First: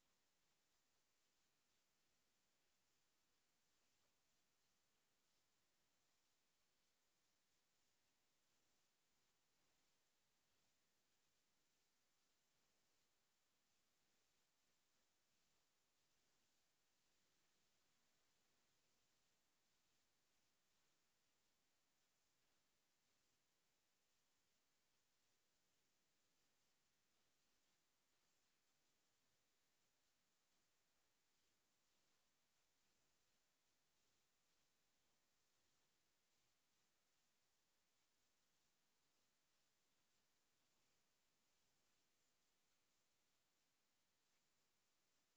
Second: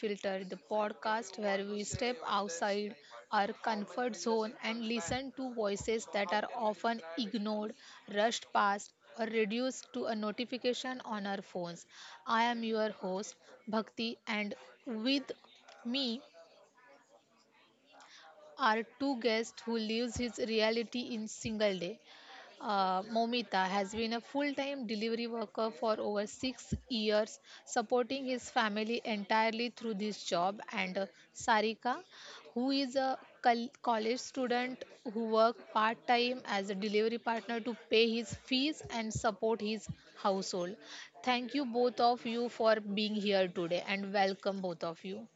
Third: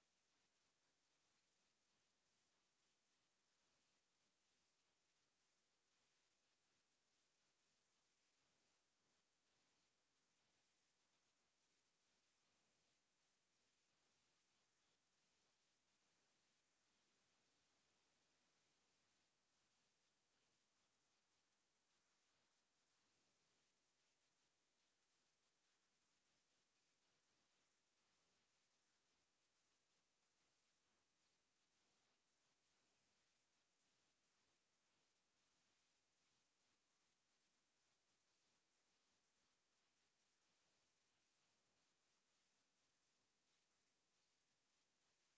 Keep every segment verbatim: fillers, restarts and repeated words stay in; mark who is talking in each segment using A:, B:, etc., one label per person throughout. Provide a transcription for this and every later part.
A: Unfiltered, the podcast where we step outside our comfort zone and listen to voices that are often ignored, rushed past, or reduced to a notification on our phones. I am your host, Bhakti, and with me are two guests who lives his reality in single day. Uh, Momita has been a full-time delivery worker for over six years, supporting his family entirely through this job. And uh, Sarika, who is a col- college student who works part-time as a delivery partner to pay his fees and support his household. Thank you both of you for being here today, and welcome both of you.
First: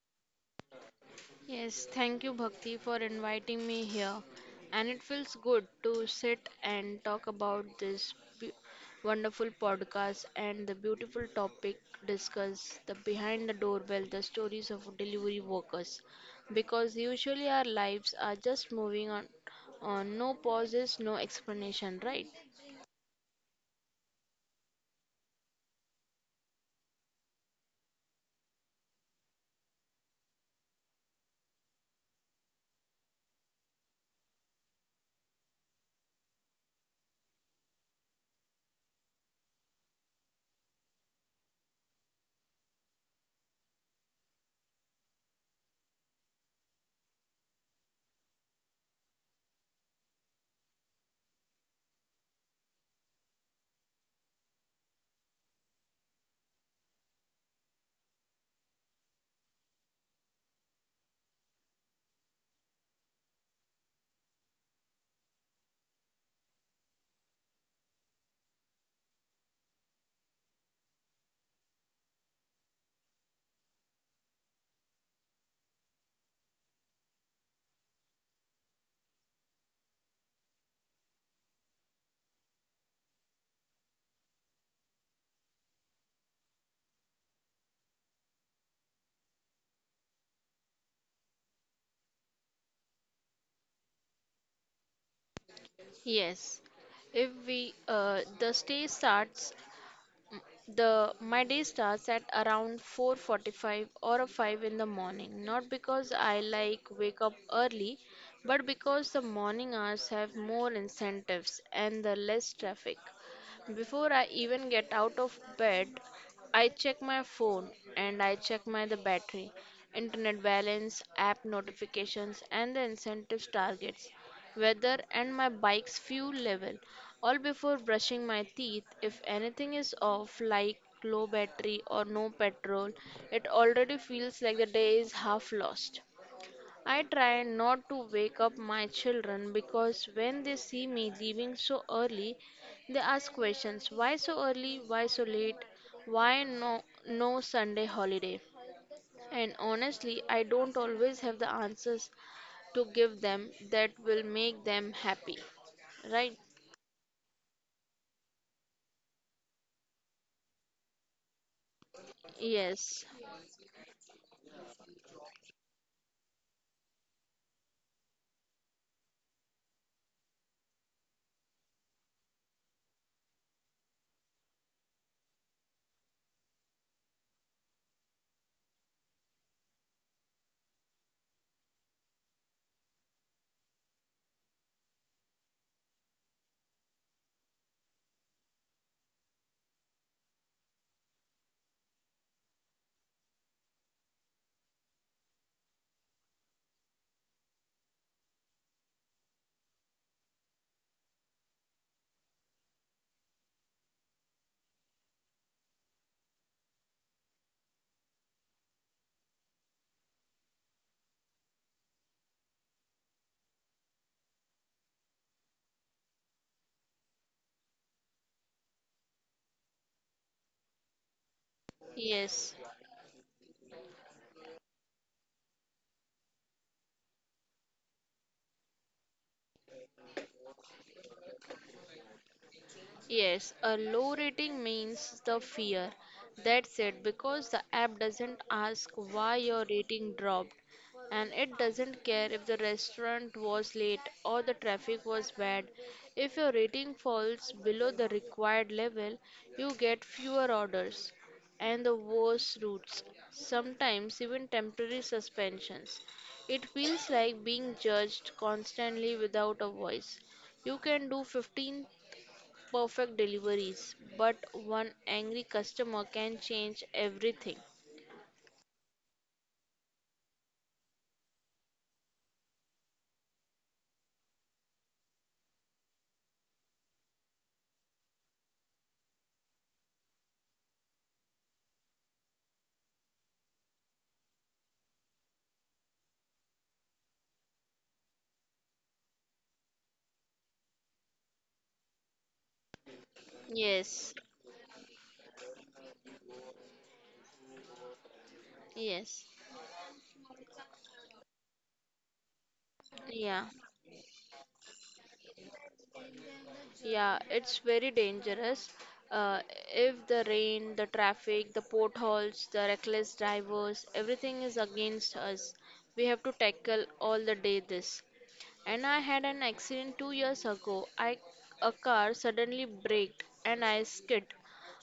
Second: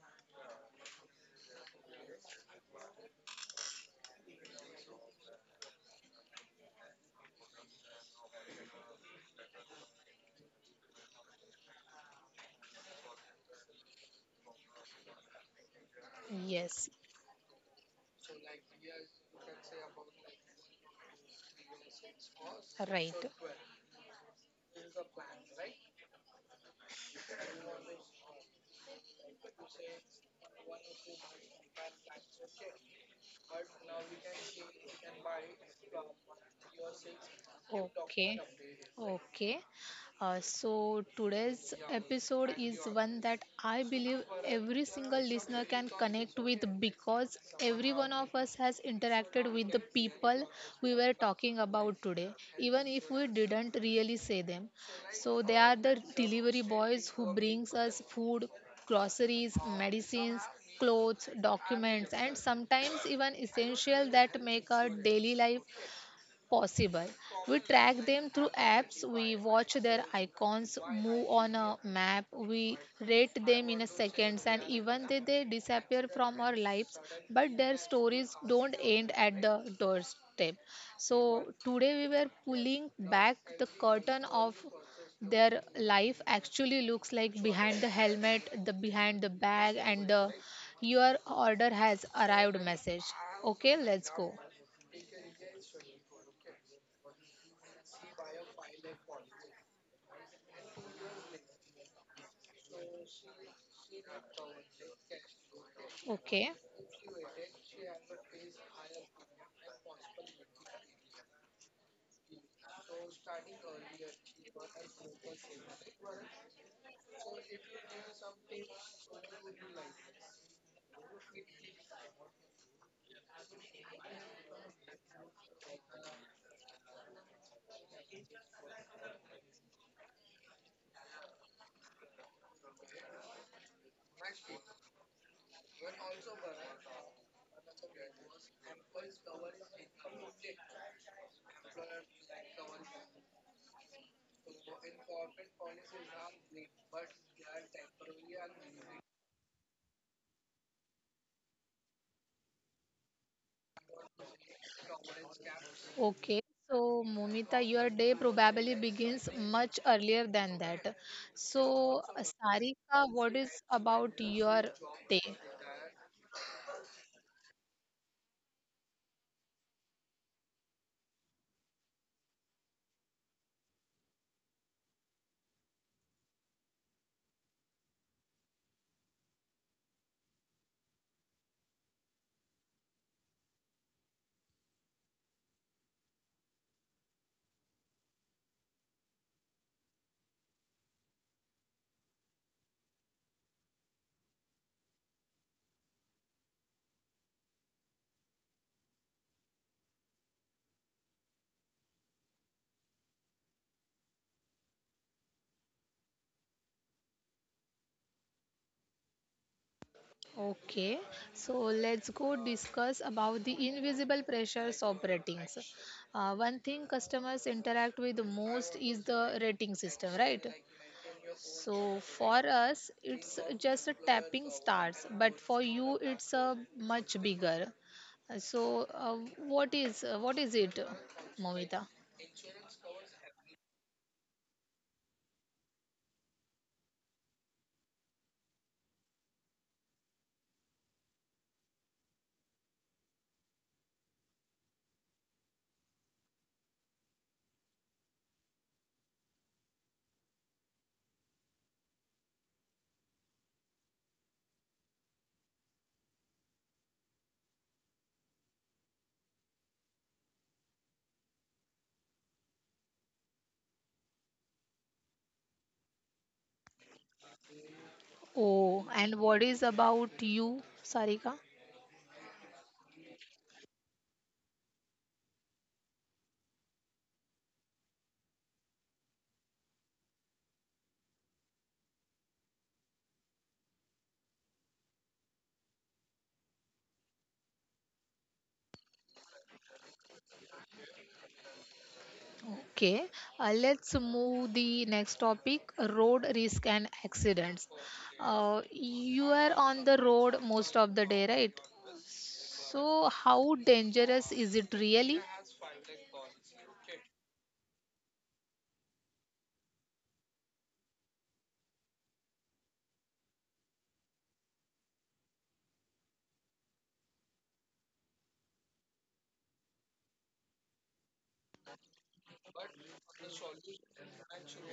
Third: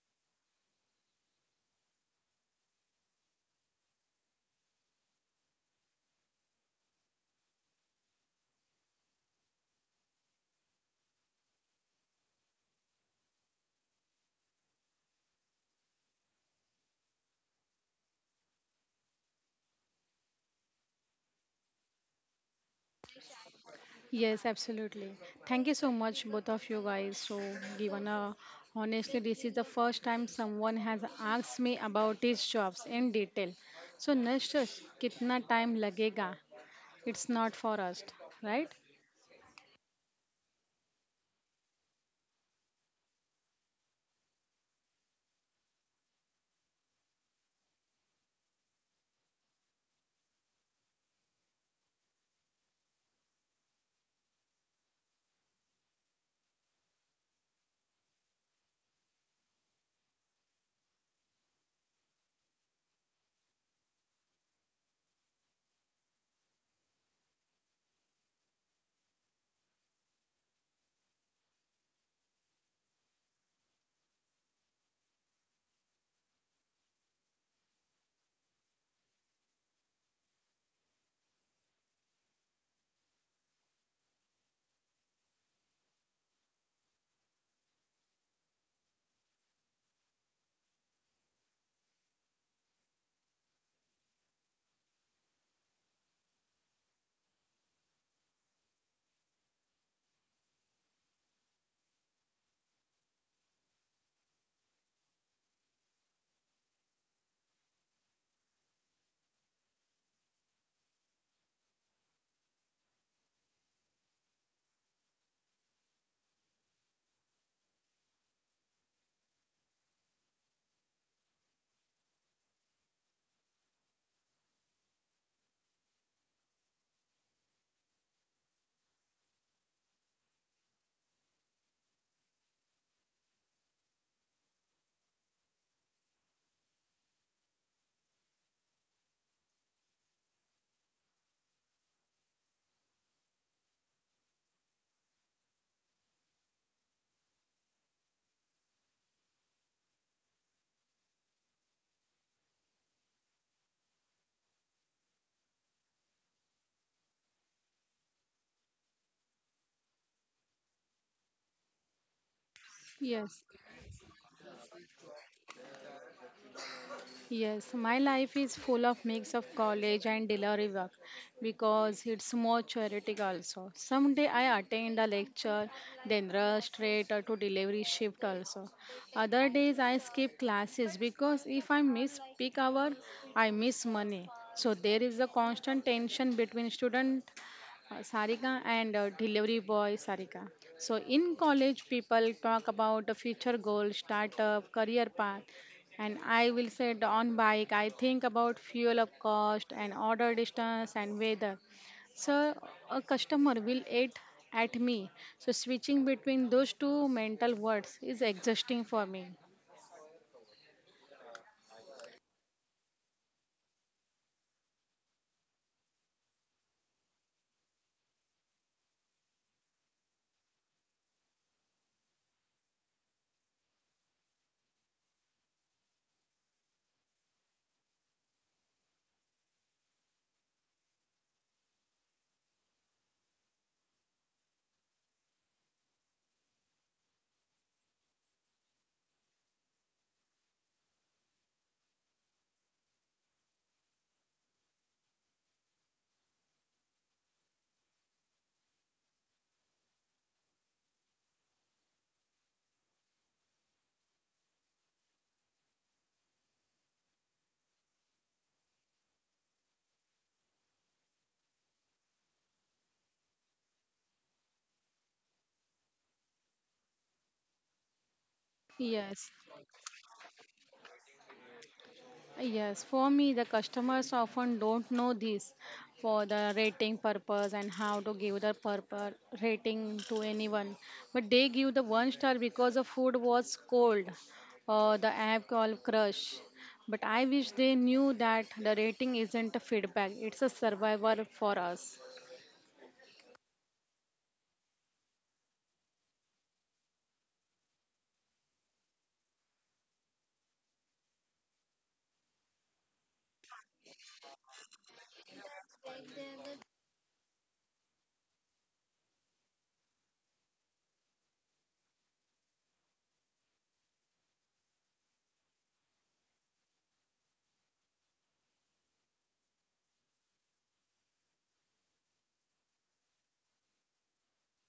B: Yes, thank you, Bhakti, for inviting me here. And it feels good to sit and talk about this beau- wonderful podcast and the beautiful topic discuss the behind the doorbell, the stories of delivery workers. Because
A: Yes,
B: usually our lives are just moving on, on no pauses, no explanation, right?
A: right.
C: Yes, absolutely. Thank you so much, both of you guys. So, given a honestly, this is the first time someone has asked me about these jobs in detail. So, next, kitna time lagega? It's not for us,
A: Okay,
C: right?
A: okay. Uh, so today's episode is one that I believe every single listener can connect with because every one of us has interacted with the people we were talking about today, even if we didn't really say them. So they are the delivery boys who brings us food, groceries, medicines, clothes, documents, and sometimes even essential that make our daily life possible. We track them through apps, we watch their icons move on a map, we rate them in a seconds, and even though they disappear from our lives, but their stories don't end at the doorstep. So today we were pulling back the curtain of their life actually looks like behind the helmet, the behind the bag, and the your order has arrived message. Okay, let's go.
B: Yes. If we uh, the stay starts The my day starts at around four forty-five or a five in the morning, not because I
A: Okay.
B: like wake up early, but because the morning hours have more incentives and the less traffic. Before I even get out of bed, I check my phone and I check my the battery, internet balance, app notifications and the incentives targets, weather and my bike's fuel level all before brushing my teeth. If anything is off, like low battery or no petrol, it already feels like the day is half lost. I try not to wake up my children because when they see me leaving so early, they ask questions why so early, why so late, why no, no Sunday holiday. And honestly, I don't always have the answers to give them that will make them happy. Right?
A: Okay, so Momita, your day probably begins much earlier than that. So,
B: Yes.
A: Sarika, what
C: Yes.
A: is about your day?
C: Yes, my life is full of mix of college and delivery work because it's more theoretic also. Someday I attend a lecture, then rush straight to delivery shift also. Other days I skip classes because if I miss peak hour, I miss money. So there is a constant tension between student uh, Sarika and uh, delivery boy Sarika. So in college, people talk about the future goal, startup, career path, and I will say the on bike. I think about fuel up cost and order distance and weather. So a customer will eat at me. So switching between those two mental words is exhausting for me.
A: Okay, so let's go discuss about the invisible pressures of ratings. Uh, one thing customers interact with the most is the rating system, right? So
B: Yes,
A: for us, it's just a tapping stars, but for you, it's a much bigger. Uh, So uh, what is uh, what is it, uh, Momita?
B: yes, a low rating means the fear. That's it, because the app doesn't ask why your rating dropped, and it doesn't care if the restaurant was late or the traffic was bad. If your rating falls below the required level, you get fewer orders and the worse routes, sometimes even temporary suspensions. It feels like being judged constantly without a voice. You can do fifteen perfect deliveries, but one angry customer can change everything.
A: Oh, and
C: Yes.
A: what is about you, Sarika?
C: Yes, for me, the customers often don't know this for the rating purpose and how to give the purpose rating to anyone. But they give the one star because the food was cold, or the app called Crush. But I wish they knew that the rating isn't a feedback; it's a survivor for us.
A: Okay, uh, let's
B: Yes,
A: move the next topic: road risk and accidents. Uh,
B: yes,
A: you are on the road most of the day, right? So
B: yeah,
A: how dangerous is it really?
B: yeah, it's very dangerous. Uh, if the rain, the traffic, the potholes, the reckless drivers, everything is against us, we have to tackle all the day this. And I had an accident two years ago. I A car suddenly braked and I skid.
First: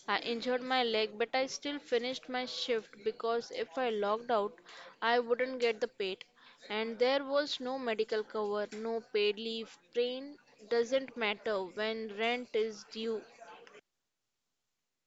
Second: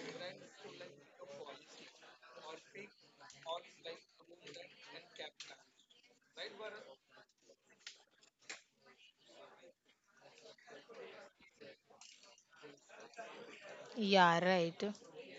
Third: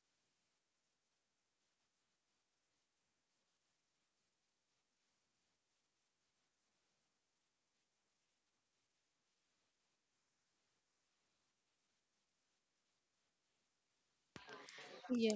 B: I injured my leg, but I still finished my shift because if I logged out, I wouldn't get the paid. And there was no medical cover, no paid leave. Pain doesn't matter when rent is due.
A: Yeah, right.
C: Yeah.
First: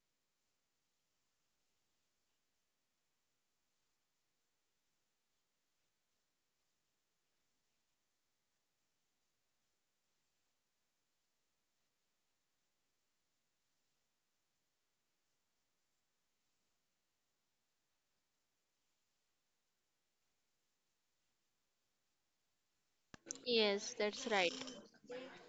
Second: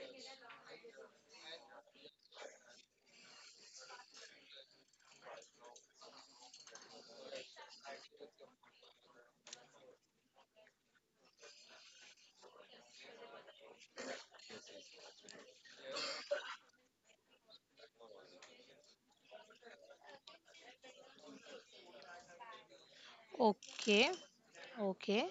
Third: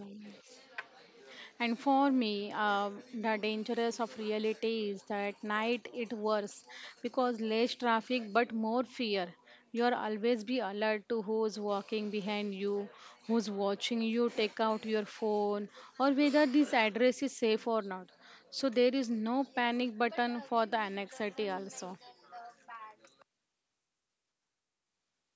C: And for me, uh, the dangerous of reality is that night it worse because less traffic but more fear. You're always be alert to who's walking behind you, who's watching you take out your phone, or whether this address is safe or not. So there is no panic button for the anxiety also.
B: Yes, that's
A: Okay,
B: right.
A: okay.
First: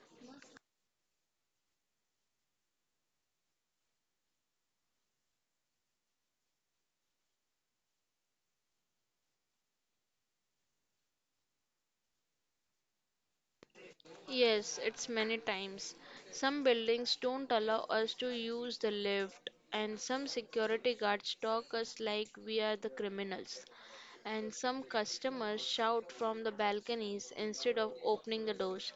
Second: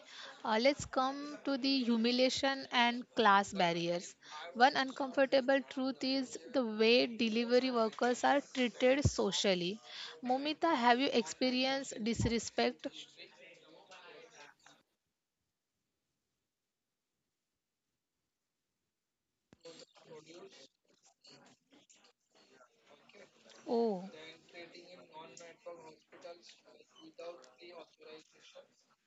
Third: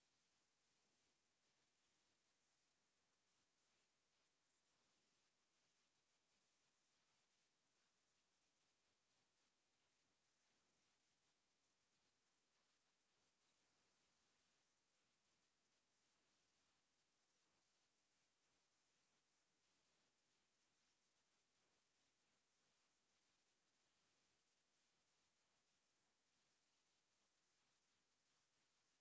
A: Uh, let's come to the humiliation and class barriers. One uncomfortable truth is the way delivery workers are treated socially. Momita, have you experienced disrespect?
B: Yes, it's many times. Some buildings don't allow us to use the lift, and some security guards talk us like we are the criminals.
A: Oh,
B: And some customers shout from the balconies instead of opening the doors.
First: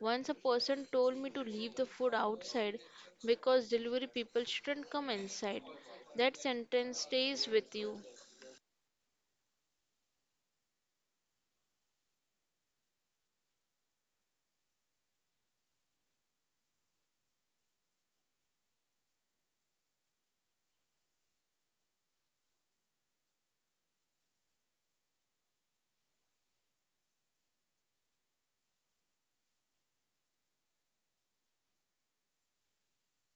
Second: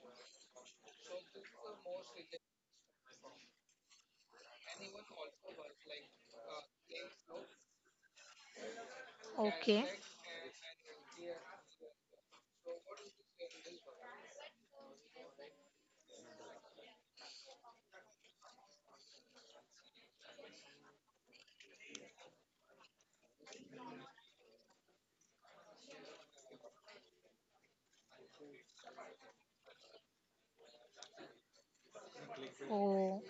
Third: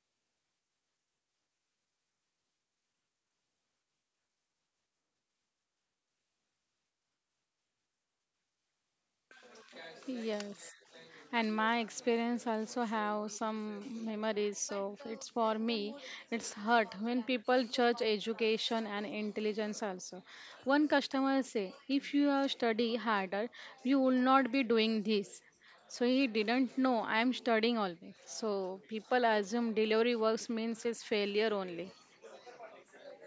B: Once a person told me to leave the food outside because delivery people shouldn't come inside. That sentence stays with you.
A: okay.
C: Yes. And my experience also have some memories. So it's for me, it's hurt when people judge education and intelligence also. One customer say, if you have study harder, you will not be doing this. So he didn't know I am studying always. So people assume delivery works means it's failure only.
A: Oh,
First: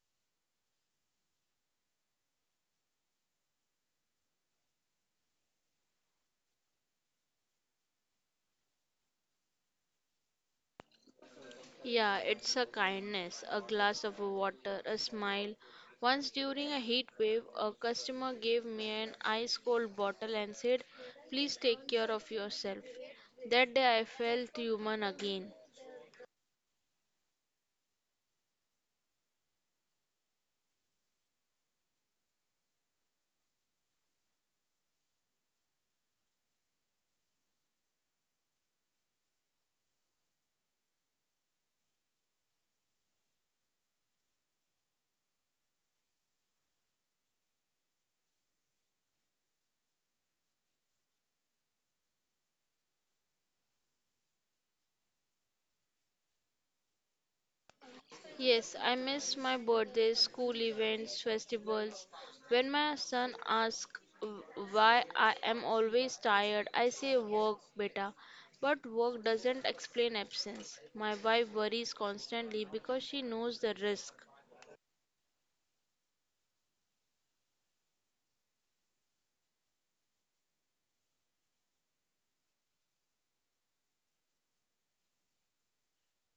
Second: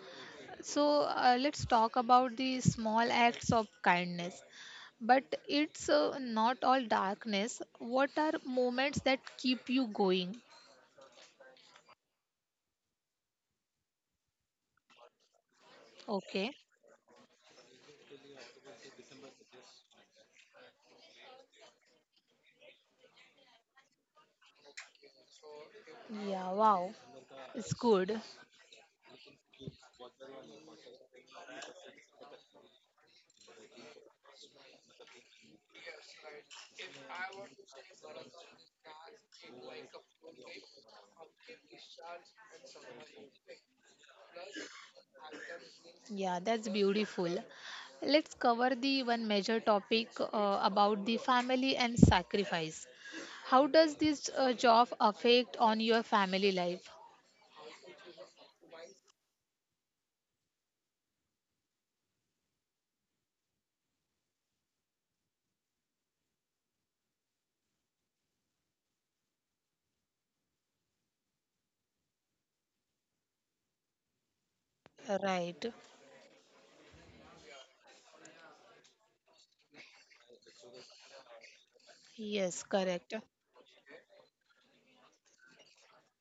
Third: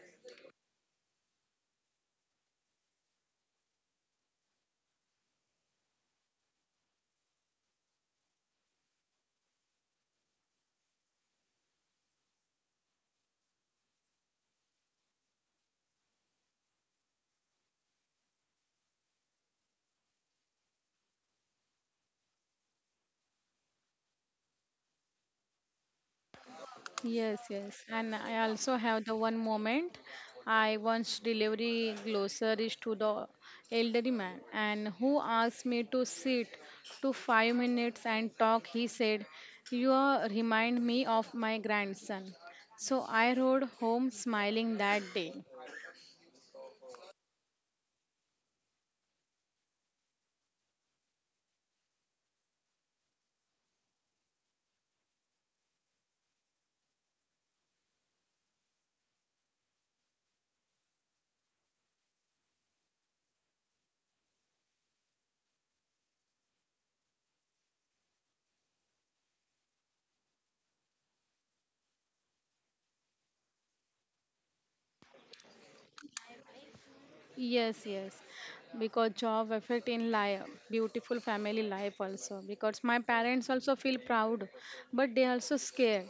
A: so uh, let's talk about the small acts of kindness. But it's uh, not all darkness. What are moments that keep you going?
B: Yeah, it's a kindness, a glass of water, a smile. Once
A: Okay.
B: during a heat wave, a customer gave me an ice cold bottle and said, please take care of yourself. That day I felt human again.
A: Yeah, wow.
C: Yes,
A: It's
C: yes. And
A: good.
C: I also have the one moment I once delivery groceries to the elderly man and who asked me to sit to five minutes and talk. He said, You are- remind me of my grandson. So I rode home smiling that day.
A: Yeah, that's beautiful. Let's cover the one major topic uh, about the family and sacrifice. How does this uh, job affect on your family life?
B: Yes, I miss my birthdays, school events, festivals. When my son asks why I am always tired, I say work, beta. But work doesn't explain absence. My wife worries constantly because she knows the risk.
A: Right.
C: Yes, yes. Because job affect in life, beautiful family life also.
A: Yes,
C: Because my
A: correct.
C: parents also feel proud, but they also scared.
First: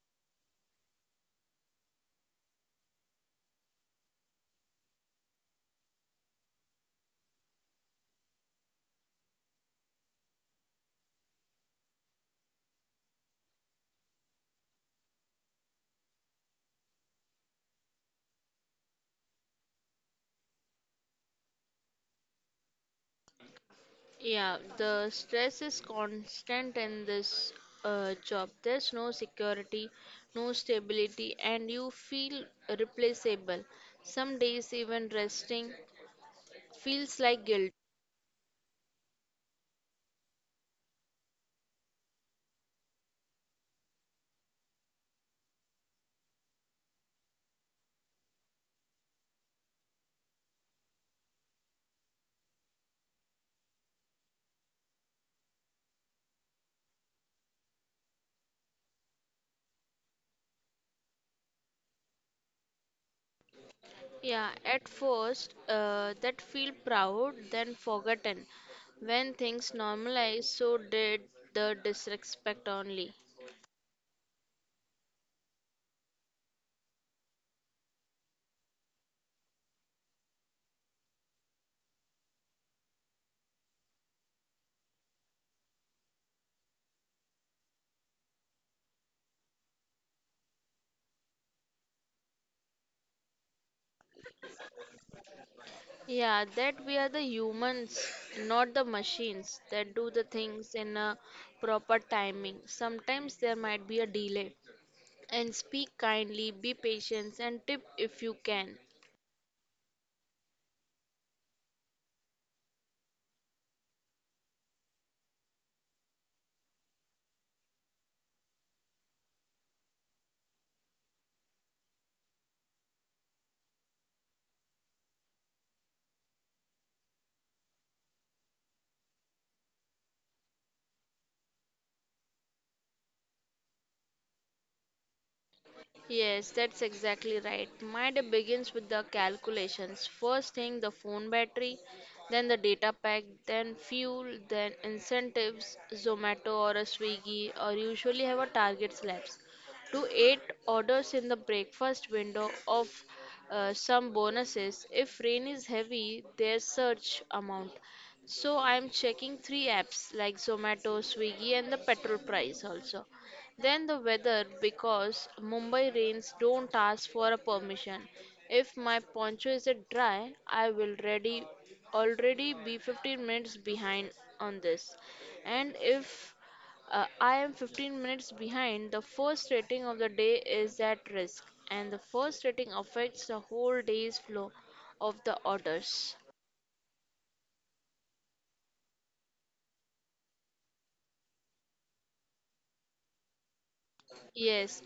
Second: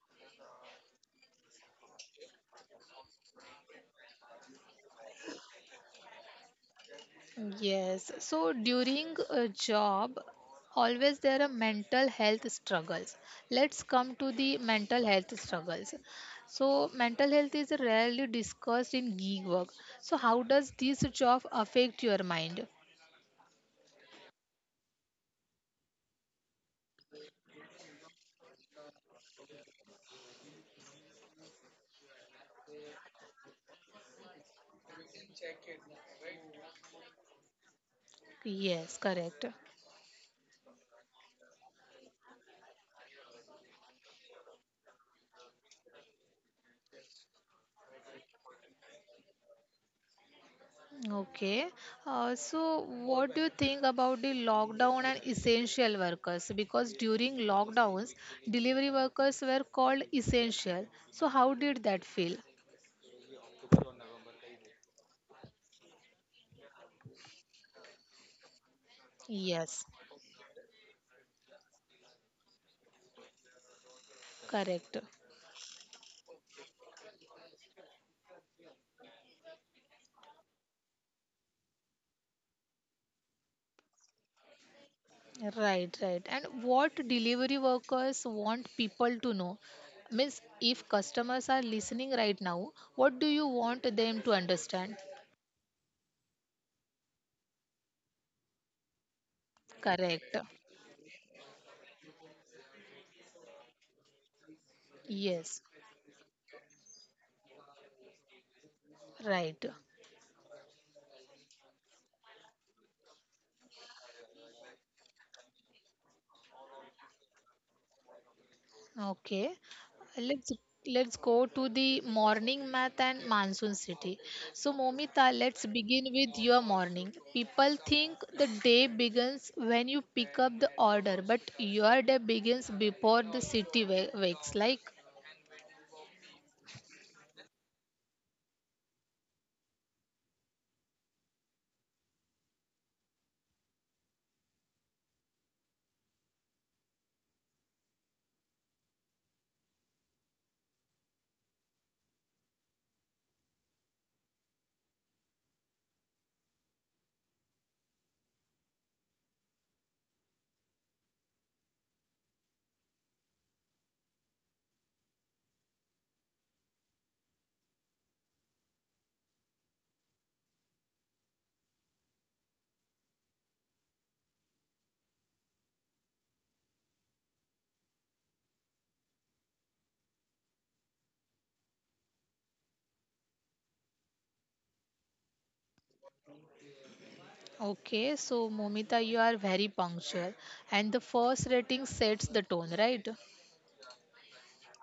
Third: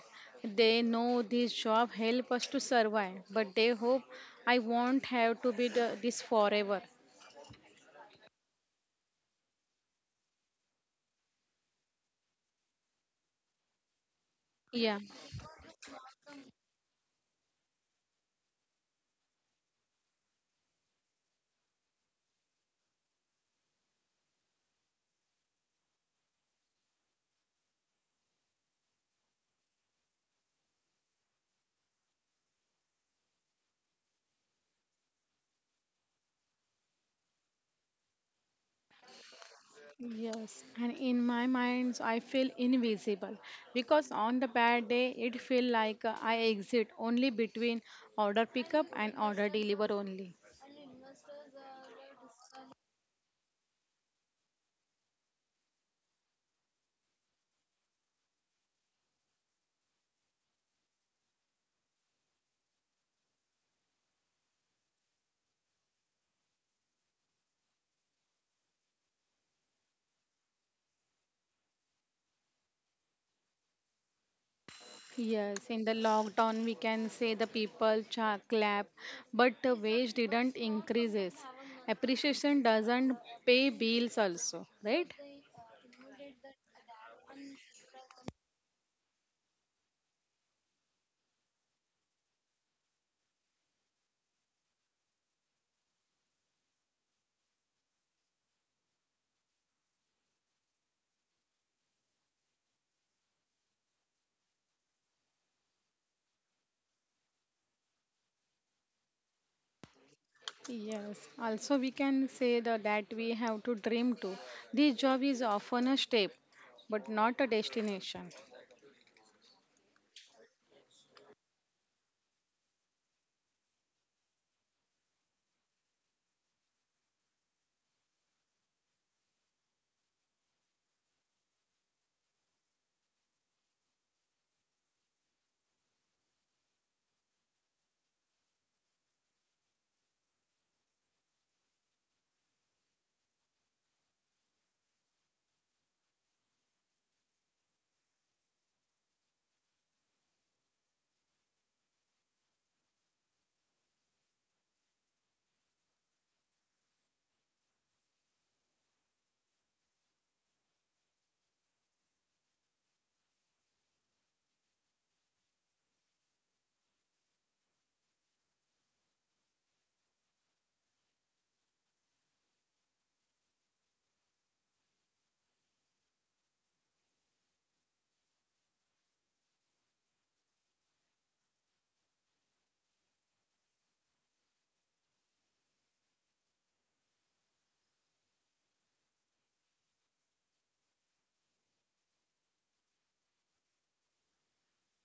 C: They know this job help us to survive, but they hope I won't have to be the, this forever.
A: Yes. So during a job, always there are mental health struggles. Let's come to the
C: Yeah,
A: mental health struggles. So mental health is rarely discussed in gig work. So how does this job affect your mind?
B: Yeah, the stress is constant in this uh, job. There's no security, no stability, and you feel replaceable. Some days, even resting feels like guilt.
A: Yes, correct.
C: yes. And in my mind, I feel invisible because on the bad day, it feel like uh, I exit only between order pickup and order deliver only.
A: Okay. Uh, so what do you think about the lockdown and essential workers? Because during lockdowns, delivery workers were called essential. So how did that feel?
B: Yeah, at first, uh, that feel proud, then forgotten. When
A: Yes.
B: things normalize, so did the disrespect only.
A: Correct.
C: Yes, in the lockdown, we can say the people cha clap, but the wage didn't increases. Appreciation doesn't pay bills also, right?
A: Right, right. And what delivery workers want people to know? Means if customers are listening right now, what do you want them to understand?
B: Yeah, that we are the humans, not the machines that do the
A: Correct.
B: things in a proper timing. Sometimes there might be a delay. And
A: Yes.
B: speak kindly, be patient, and tip if you can.
A: Right.
C: Yes, also we can say the, that we have to dream too. This job is often a step, but not a destination.
A: Okay. Let's let's go to the morning math and monsoon city. So Momita, let's begin with your morning. People think the day begins when you pick up the order, but your day begins before the city wa- wakes. Like
B: Yes, that's exactly right. My day begins with the calculations. First thing, the phone battery, then the data pack, then fuel, then incentives, Zomato or a Swiggy, or usually have a target slabs. To eight orders in the breakfast window of uh, some bonuses. If rain is heavy, there's search amount. So I'm checking three apps like Zomato, Swiggy, and the petrol price also. Then the weather because Mumbai rains don't ask for a permission. If my poncho isn't dry, I will ready already be fifteen minutes behind on this. And if uh, I am fifteen minutes behind, the first rating of the day is at risk, and the first rating affects the whole day's flow of the orders.
A: okay, so Momita, you are very punctual, and the first rating sets the tone, right?
B: Yes,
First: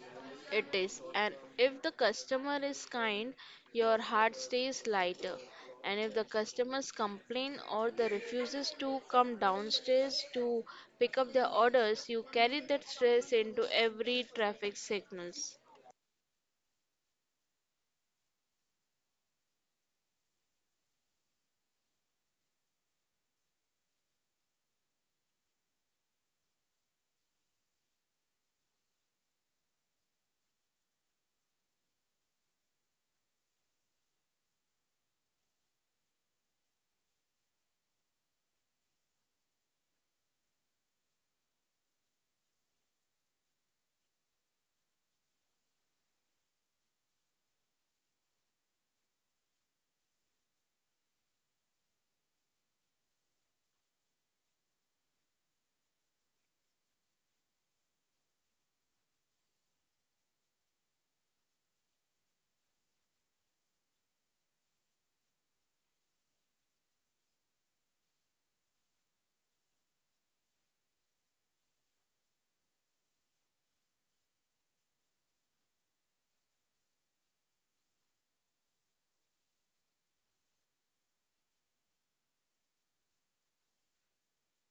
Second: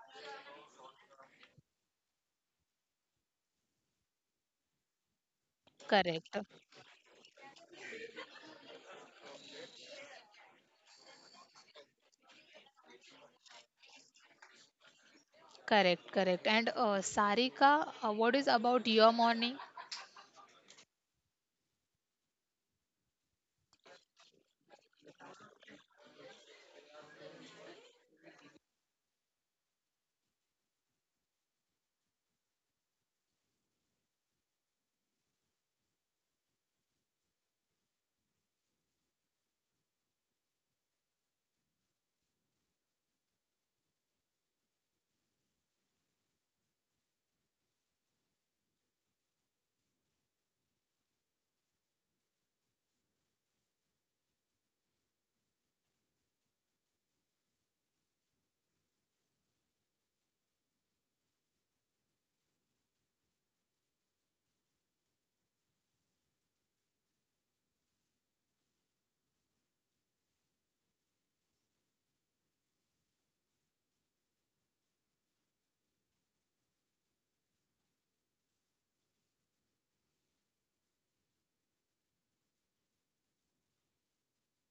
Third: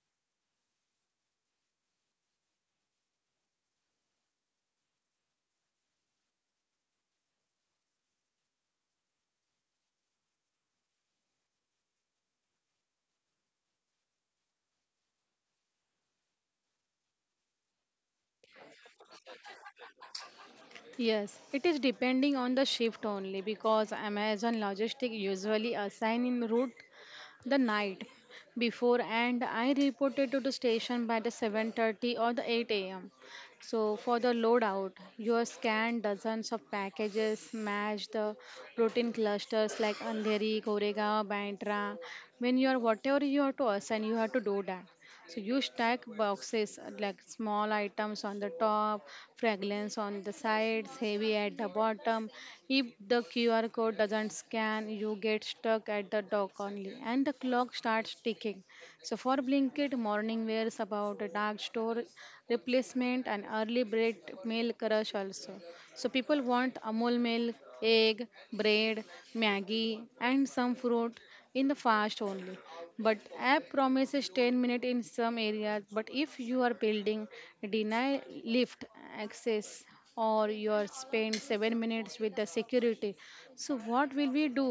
B: it is. And if the customer is kind, your heart stays lighter. And if the
A: Correct,
B: customers complain or they refuses to come downstairs to pick up their orders, you carry that stress into every traffic signals.
A: correct, correct. And uh, Sarika, uh, what is about your morning?
C: Yes, it is depending on the shift only because Amazon logistic usually assign in route the night before and I reported to the station by the seven thirty or the eight a m. So for the loadout, you scan dozens of packages, match the routine clusters like Andheri, Koregaon, Bandra. When you are whatever you have to assign, you have to do that. So you stack boxes uh, like small items on the top, fragrance on the sides, heavy at the bottom. If the Q R code doesn't scan, you get stuck at the dock only, and the clock starts ticking. So for Blinkit, morning wears about a dark store replacement and early bread milk rush also. So people want Amul milk, egg, bread, Maggie, and some fruit in the fast only, but app promises ten minutes in some areas. But if you are building deny lift access, or you are spend seven minutes with the security, so what will we do?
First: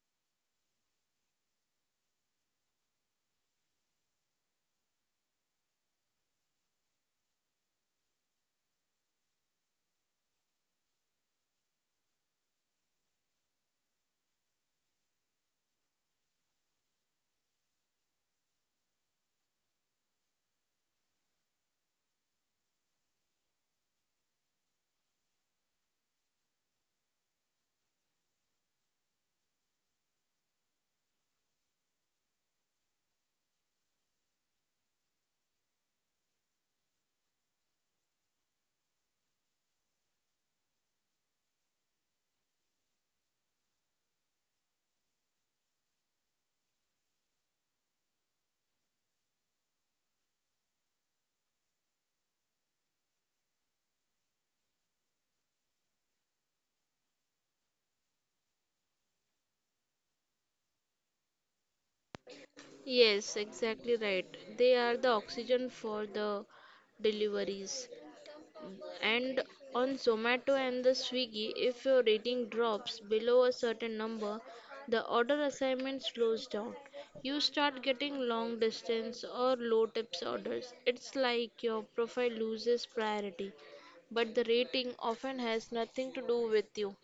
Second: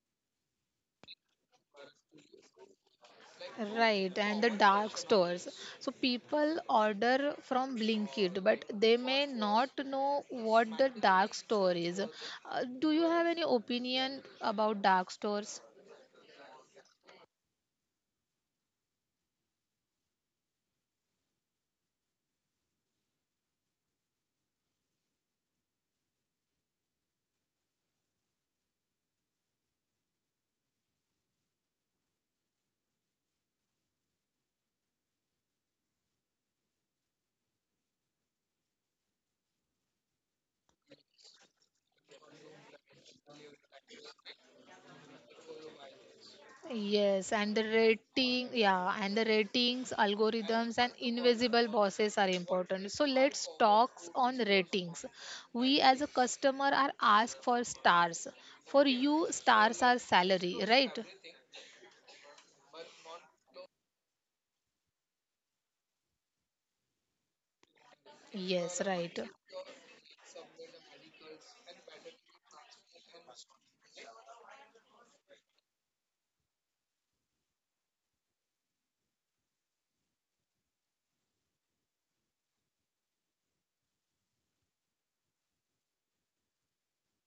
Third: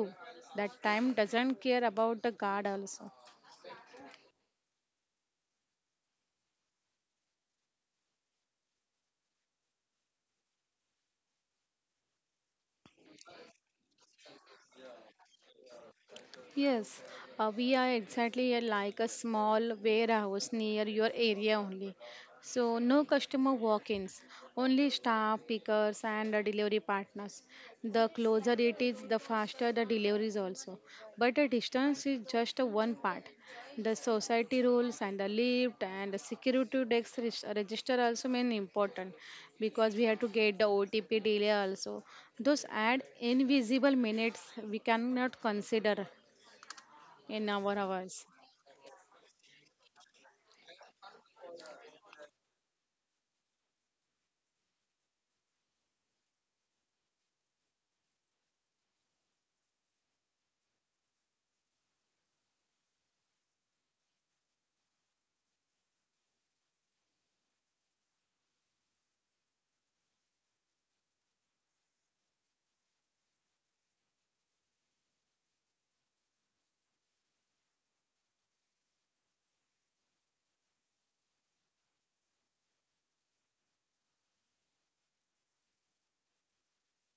C: That time doesn't care about the guard also.
A: Right, and the dark stores. So people order from Blinkit, but they may not know what the dark store is. Uh, do you have any opinion about dark stores?
C: Yes, uh, we are exactly a- like a small warehouse near your area only. So no customer walk-ins, only staff, pickers, and uh, delivery partners. The closer it is, the faster the deliveries also. But the distance is just uh, one part. The society rules and the lift and the security desk res- register also mean important because we have to get the O T P delay also. Those add invisible minutes we cannot consider
A: Yes, and
C: in
A: the
C: our hours.
A: rating, yeah, and the ratings, algorithms, and invisible bosses are important. So let's talk on ratings. We as a customer are asked for stars. For you, stars are salary, right?
B: Yes, exactly right. They are the oxygen for the deliveries.
A: Yes, right.
B: And on Zomato and the Swiggy, if your rating drops below a certain number, the order assignment slows down. You start getting long distance or low tips orders. It's like your profile loses priority, but the rating often has nothing to do with you.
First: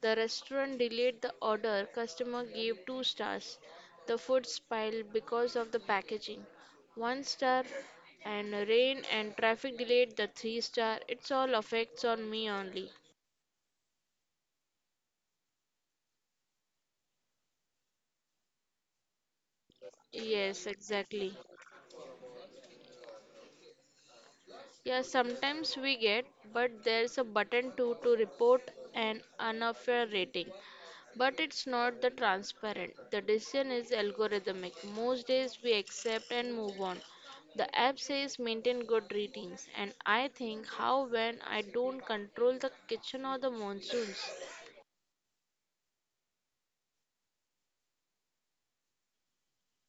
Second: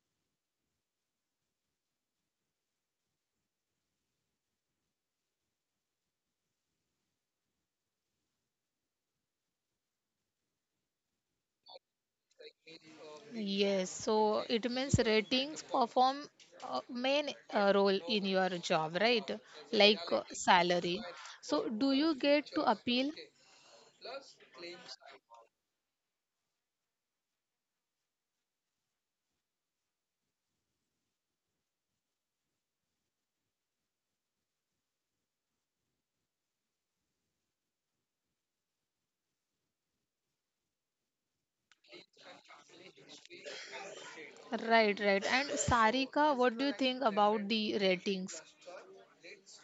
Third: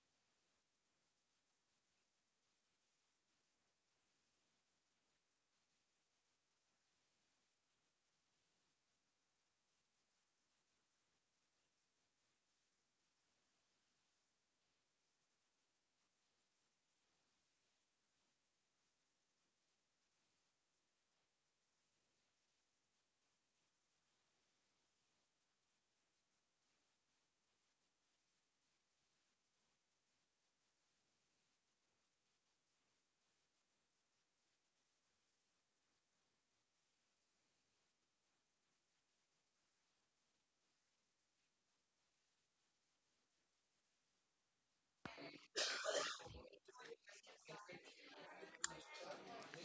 B: The restaurant delayed the order customer gave two stars, the food spoiled because of the packaging, one star, and rain and traffic delayed the three star. It's all affects on me only.
A: Yes, so it means ratings perform a main uh, role in your job, right? Like uh,
B: Yes,
A: salary.
B: exactly.
A: So do you get to appeal?
B: Yeah, sometimes we get, but there's a button too to report an unfair rating. But it's not the transparent. The decision is algorithmic. Most days we accept and move on. The app says maintain good ratings, and I think how when I don't control the kitchen or the monsoons.
A: Right, right. And Sarika, what do you think about the ratings?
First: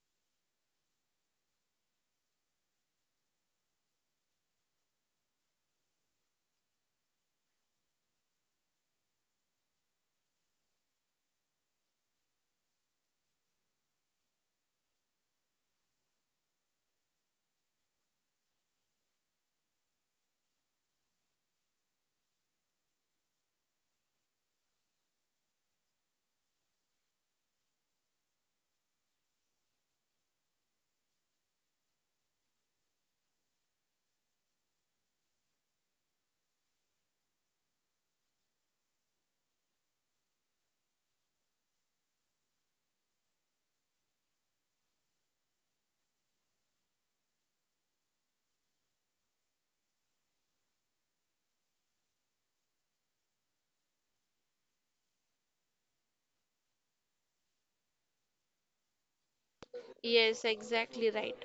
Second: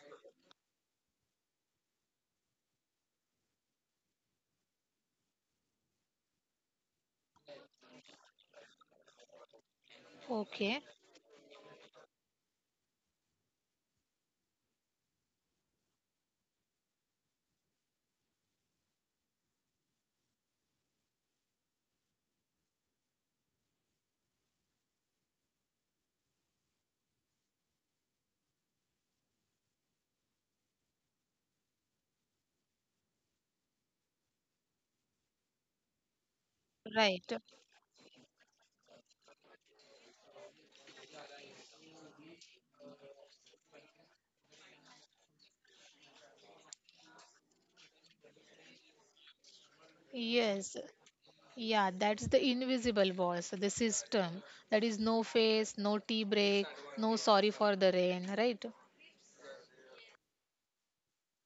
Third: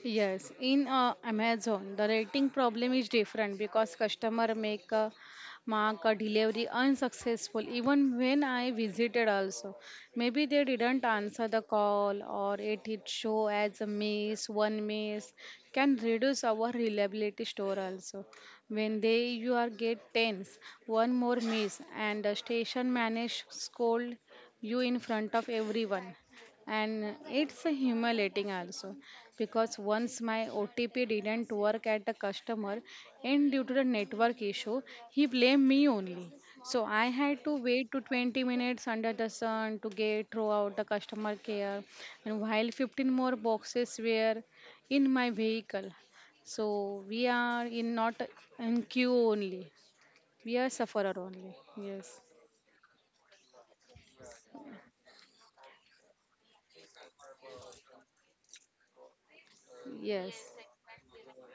C: Yes, in uh, Amazon, the rating problem is different because customer make a mark a delivery unsuccessful. Even when I visited, also maybe they
A: Okay,
C: didn't answer the call, or it it show as a miss. One miss can reduce our reliability store also. When they you are get tens, one more miss and the station manage scold you in front of everyone, and it's a humiliating also, because once my O T P didn't work at the customer and due to the network issue, he blamed me only. So I
A: right.
C: had to wait to twenty minutes under the sun to get throughout the customer care, and while fifteen more boxes were in my vehicle. So we are in not in queue only. We are
A: Yes.
C: sufferer only.
A: Yeah,
C: Yes.
A: that's the invisible boss, the system. That is no face, no tea break, no sorry for the rain, right?
B: Yes,
C: Yes.
B: exactly right.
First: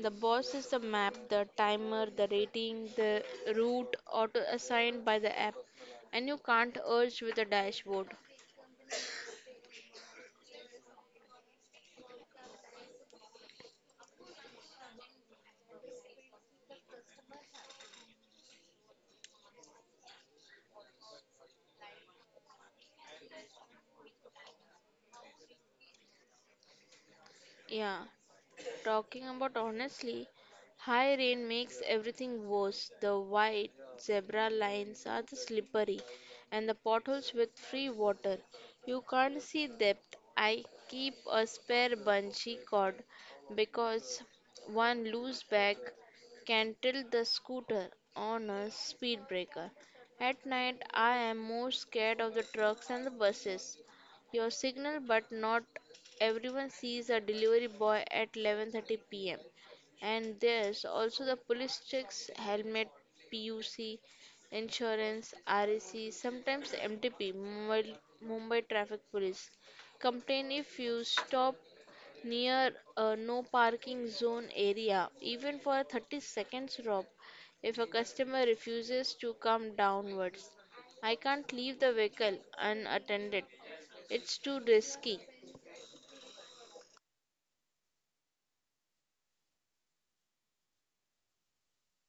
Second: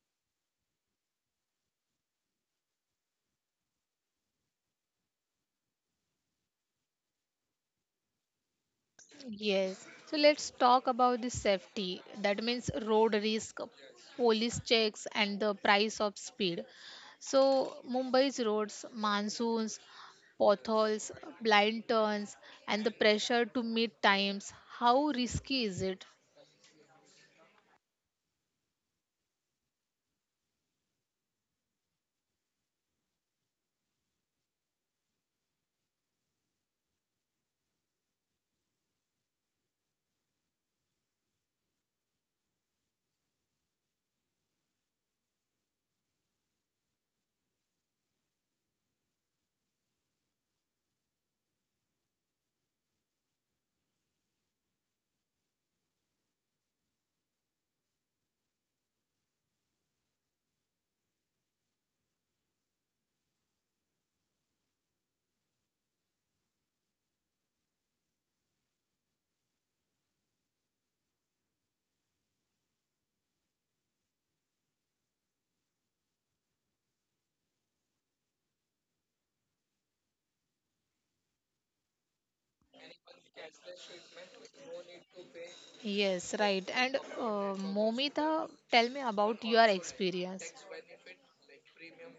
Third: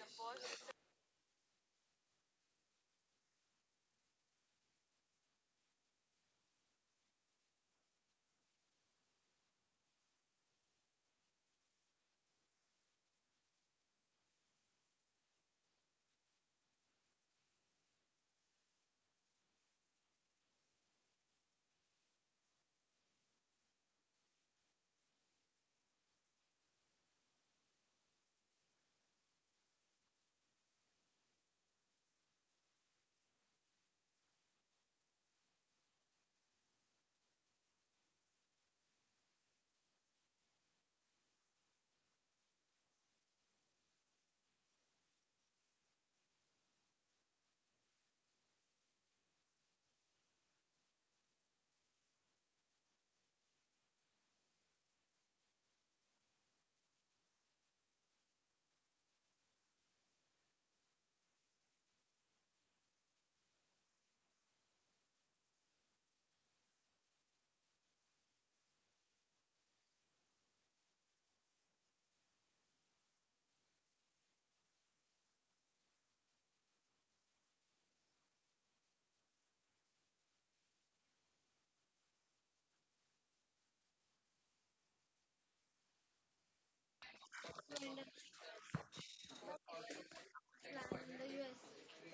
B: The boss is the map, the timer, the rating, the route auto assigned by the app, and you can't urge with the dashboard.
A: Yes. So let's talk about the safety. That means road risk, police checks, and the price of speed. So Mumbai's roads, monsoons, potholes, blind turns, and the pressure to meet times. How risky is it?
B: Yeah, talking about honestly, high rain makes everything worse. The white zebra lines are the slippery and the potholes with free water. You can't see depth. I keep a spare bungee cord because one loose bag can tilt the scooter on a speed breaker. At night, I am more scared of the trucks and the buses. Your signal, but not everyone sees a delivery boy at eleven thirty p m. And there's also the police checks, helmet, P U C, insurance, R E C, sometimes M T P, Mumbai, Mumbai Traffic Police. Complain if you stop near a no parking zone area, even for a thirty seconds rob. If a customer refuses to come downwards, I can't leave the vehicle unattended. It's too risky.
A: Yes, right. And uh, Momita, tell me about your experience.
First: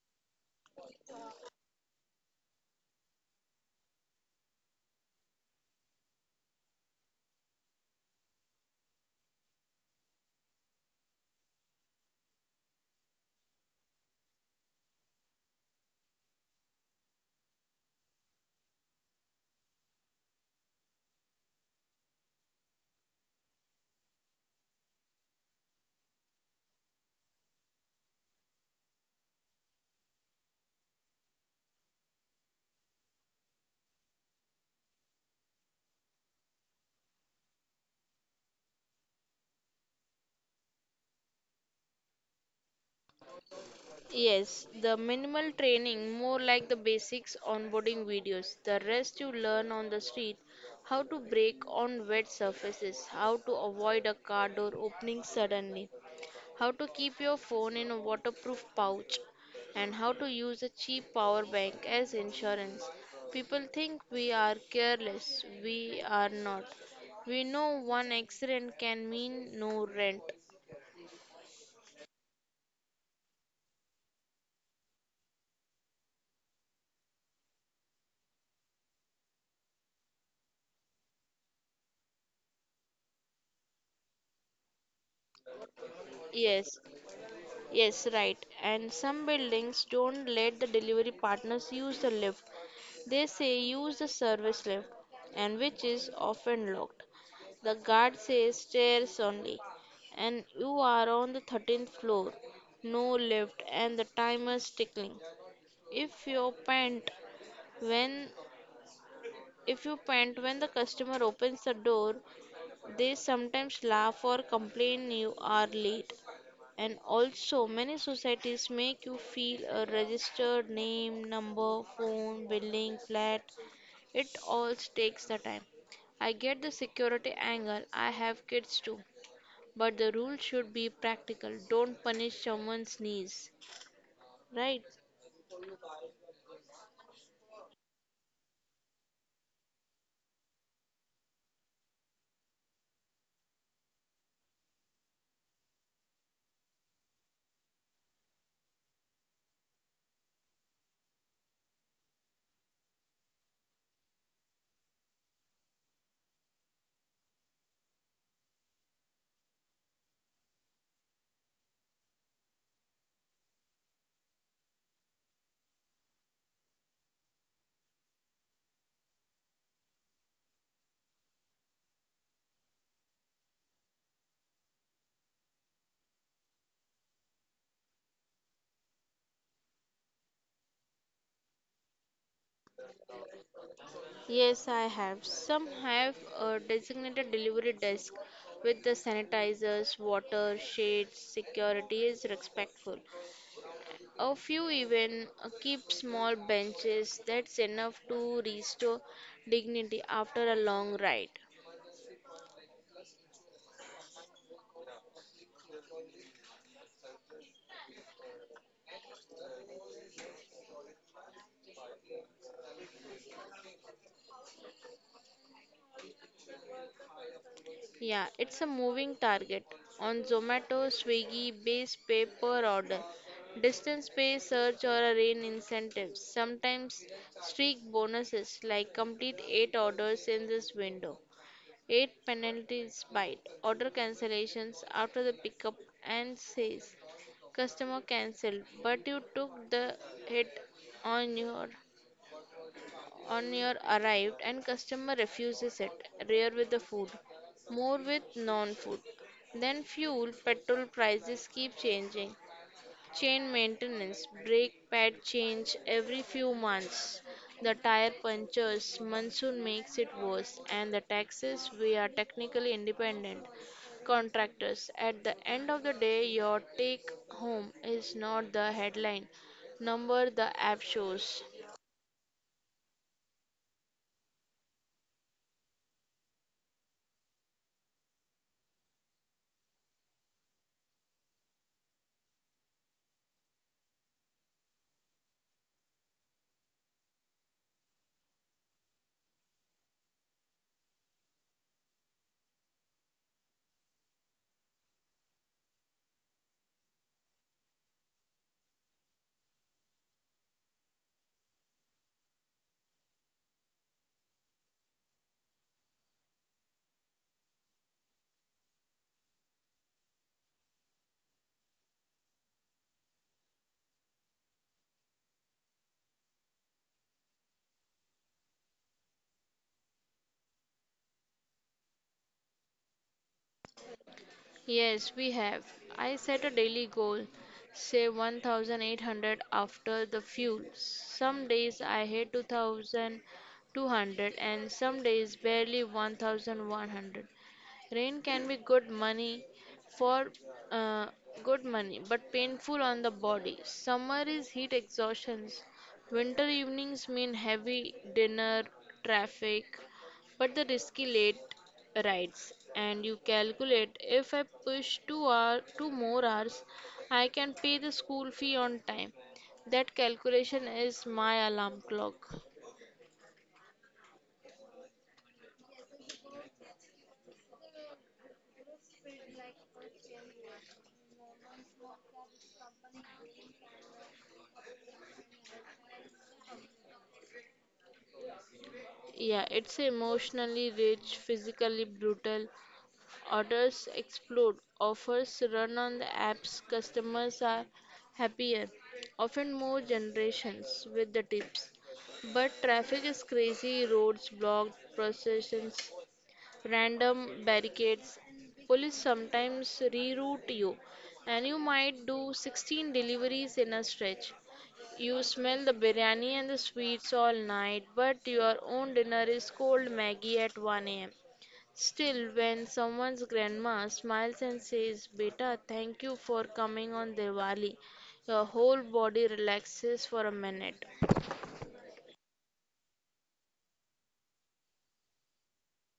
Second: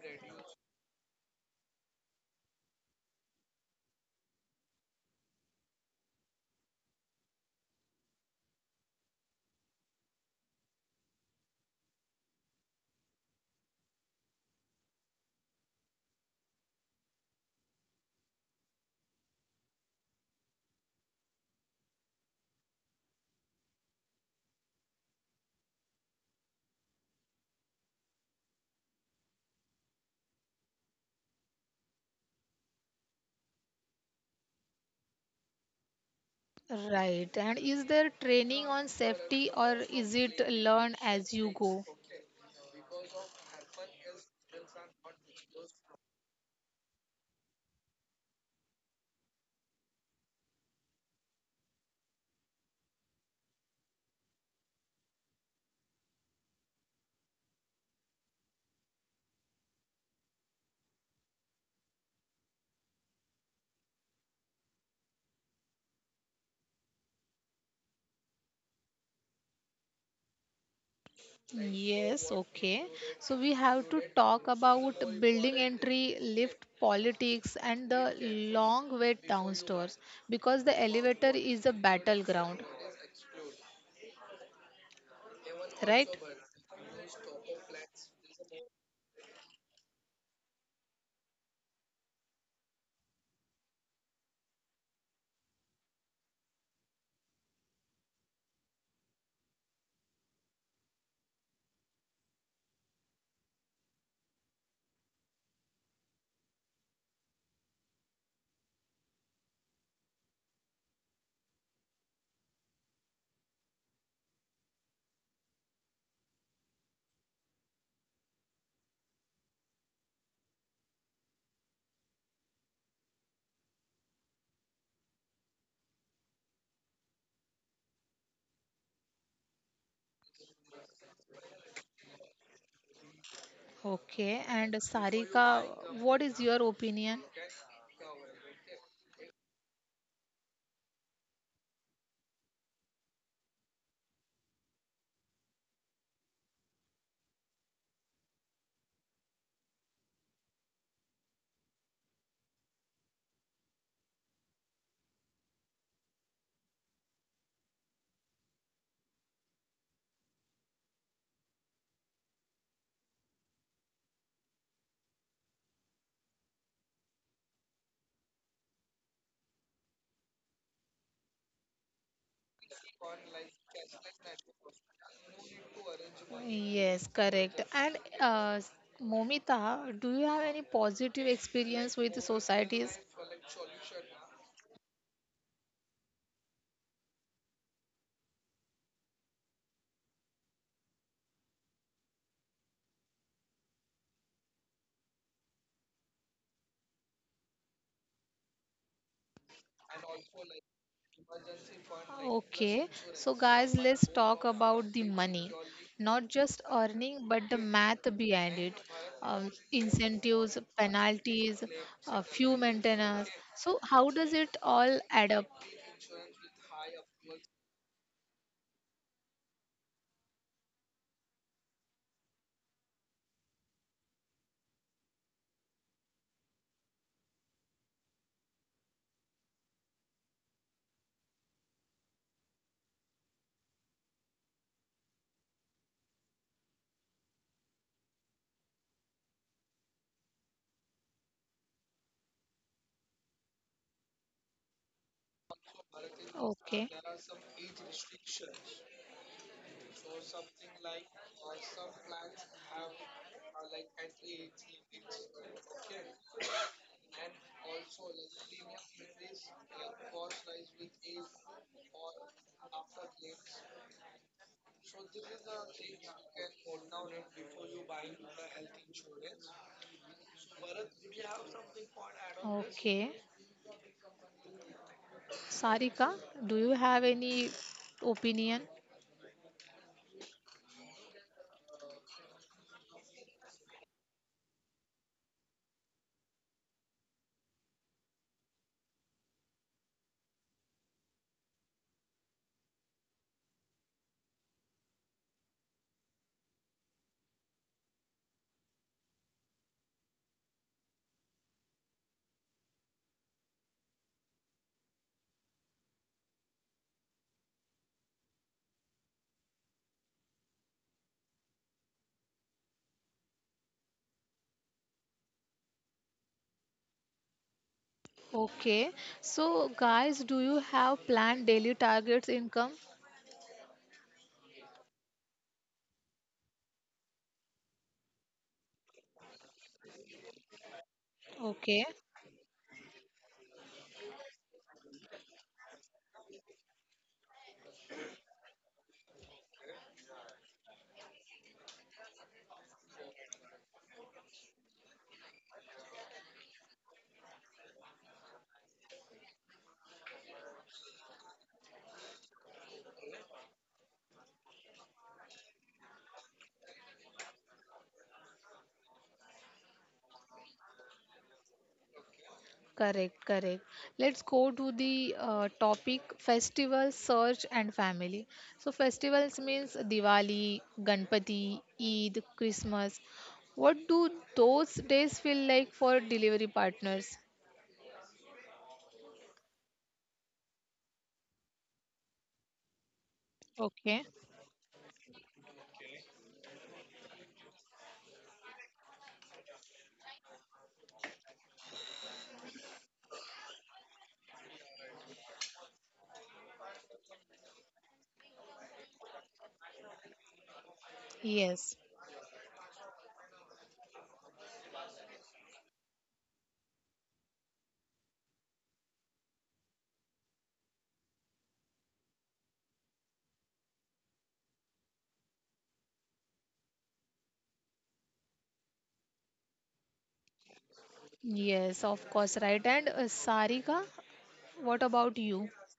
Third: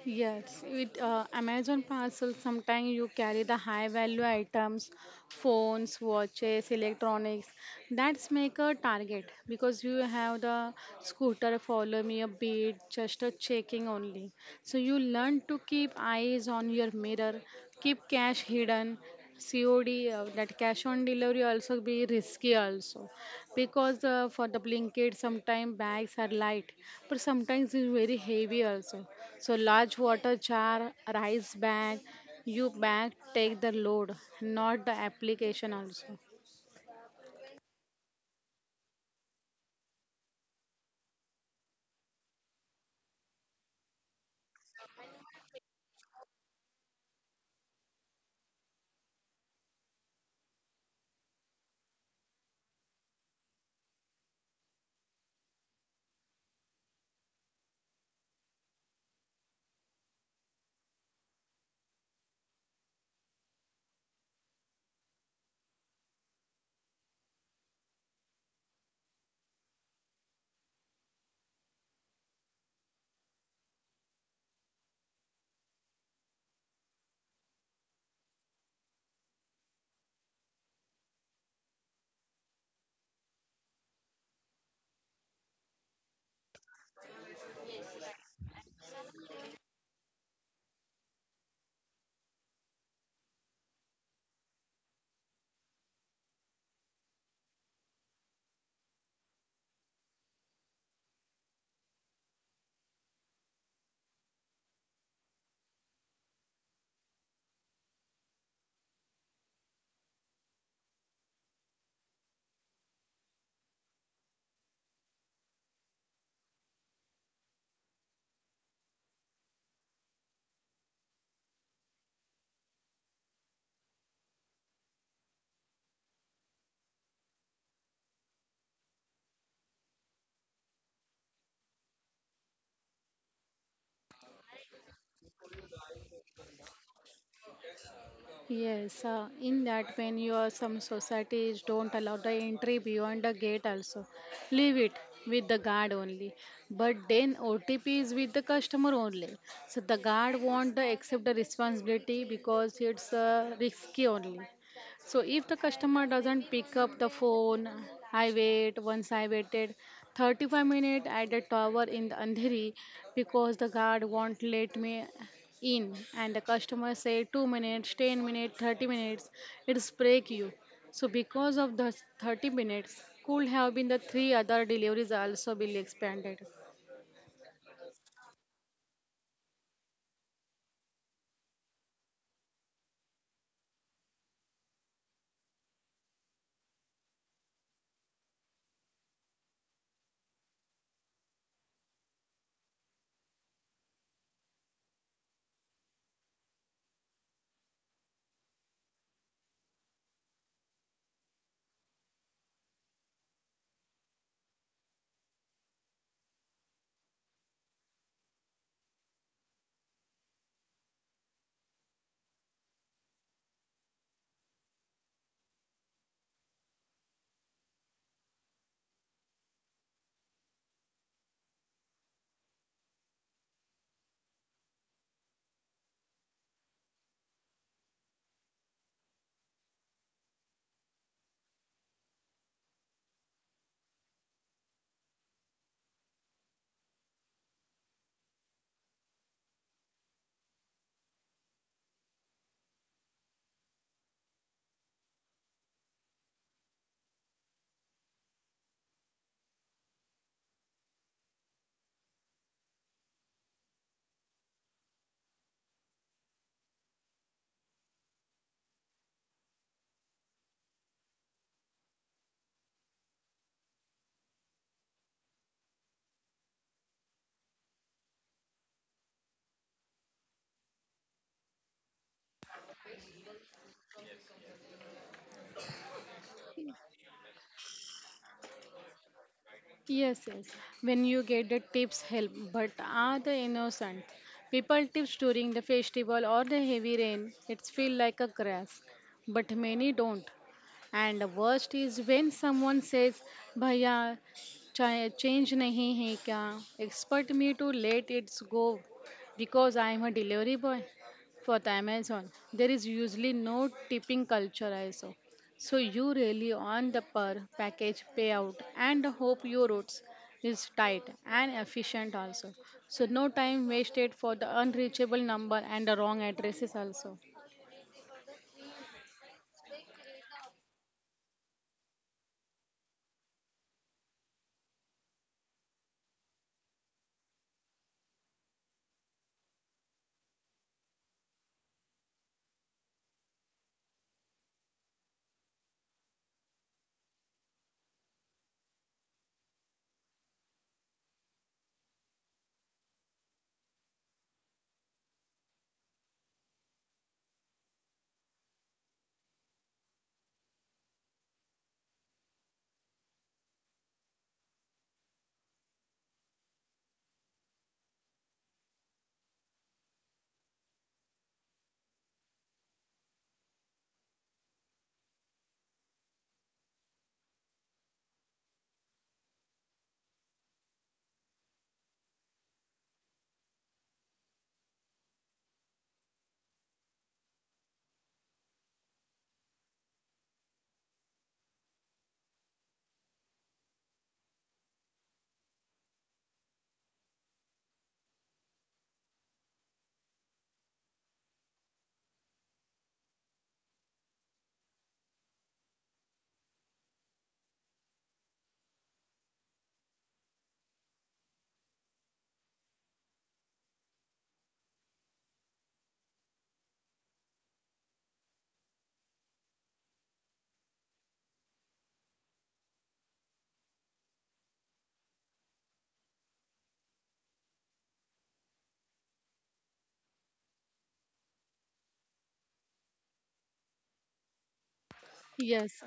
C: Yes, with uh, Amazon parcel, sometimes you carry the high value items, phones, watches, electronics. That's make a target because you have the scooter follow me a bit, just a checking only. So you learn to keep eyes on your mirror, keep cash hidden, C O D uh, that cash on delivery also be risky also, because uh, for the blanket sometimes bags are light but sometimes it's very heavy also. So large water jar, rice bag, you bag take the load, not the application also.
A: Right. And is there training on safety or is it learn as you go?
B: Yes, the minimal training, more like the basics onboarding videos. The rest you learn on the street how to brake on wet surfaces, how to avoid a car door opening suddenly, how to keep your phone in a waterproof pouch, and how to use a cheap power bank as insurance. People think we are careless, we are not. We know one accident can mean no rent.
A: Yes, okay. So we have to talk about building entry, lift politics, and the long wait downstairs because the elevator is a battleground, right?
B: Yes, yes, right. And some buildings don't let the delivery partners use the lift. They say use the service lift, and which is often locked. The guard says stairs only, and you are on the thirteenth floor. No lift, and the timer's ticking. If you pant when if you pant when the customer opens the door, they sometimes laugh or complain you are late. And also, many societies make you feel a registered name, number, phone, building, flat. It all takes the time. I get the security angle. I have kids too. But the rule should be practical. Don't punish someone's knees.
A: Okay,
B: Right?
A: and Sarika, what is your opinion?
C: Yes, uh, in that when your some societies don't allow the entry beyond the gate also, leave it with the guard only. But then O T P is with the customer only. So the guard won't the accept the responsibility because it's uh, risky only. So if the customer doesn't pick up the phone, I wait. Once I waited thirty-five minutes at the tower in the Andheri because the guard won't let me in, and the customer said two minutes, ten minutes, thirty minutes, it's break you. So because of the thirty minutes could have been the three other deliveries also will expanded.
A: Yes, correct. And uh, Momita, do you have any positive experience with the societies?
B: Yes, I have. Some have a designated delivery desk with the sanitizers, water, shades. Security is respectful. A few even uh, keep small benches that's enough to restore dignity after a long ride.
A: Okay, so guys, let's talk about the money. Not just earning, but the math behind it. Um, incentives, penalties, uh, few maintenance. So, how does it all add up?
B: Yeah, it's a moving target. On Zomato, Swiggy, base pay per order, distance pay search or a rain incentives, sometimes streak bonuses like complete eight orders in this window. eight penalties bite order cancellations after the pickup and says customer cancelled but you took the hit on your on your arrived and customer refuses it rare with the
A: Okay,
B: food more with non food then fuel petrol prices keep changing. Chain maintenance, brake pad change every few months. The tire punctures, monsoon makes it worse, and the taxes, we are technically independent contractors. At the end of the day, your take home is not the headline number the app shows.
A: okay. Sarika, do you have any opinion?
C: Yes, yes. When you get the tips help, but are the innocent people tips during the festival or the heavy rain? It's feel like a crash, but many don't. And the worst is when someone says, Bhaiya, cha- change nahi hai kya? Expect me to let it go because I am a delivery boy for the Amazon. There is usually no tipping culture also. So you really on the per package payout and hope your routes is tight and efficient also. So no time wasted for the unreachable number and the wrong addresses also.
A: Okay, so guys, do you have planned daily targets income?
B: Yes, we have. I set a daily goal, say one thousand eight hundred after the fuel. Some days
A: Okay.
B: I hit two thousand two hundred and some days barely one thousand one hundred. Rain can be good money for uh, good money, but painful on the body. Summer is heat exhaustions. Winter evenings mean heavy dinner, traffic, but the risky late rides. And you calculate if I push two hour, two more hours, I can pay the school fee on time. That calculation is my alarm clock.
A: Correct, correct. Let's go to the uh, topic festival search and family. So festivals means Diwali, Ganpati, Eid, Christmas. What do those days feel like for delivery partners?
B: Yeah, it's emotionally rich, physically brutal, orders
A: Okay.
B: explode, offers run on the apps, customers are happier, often more generations with the tips. But traffic is crazy, roads blocked, processions, random barricades. Police sometimes reroute you, and you
A: Yes.
B: might do sixteen deliveries in a stretch. You smell the biryani and the sweets all night, but your own dinner is cold Maggie at one a m. Still, when someone's grandma smiles and says, beta, thank you for coming on Diwali, your whole body relaxes for a minute.
A: Yes, of course, right. And uh, Sarika, what about you?
C: Yes,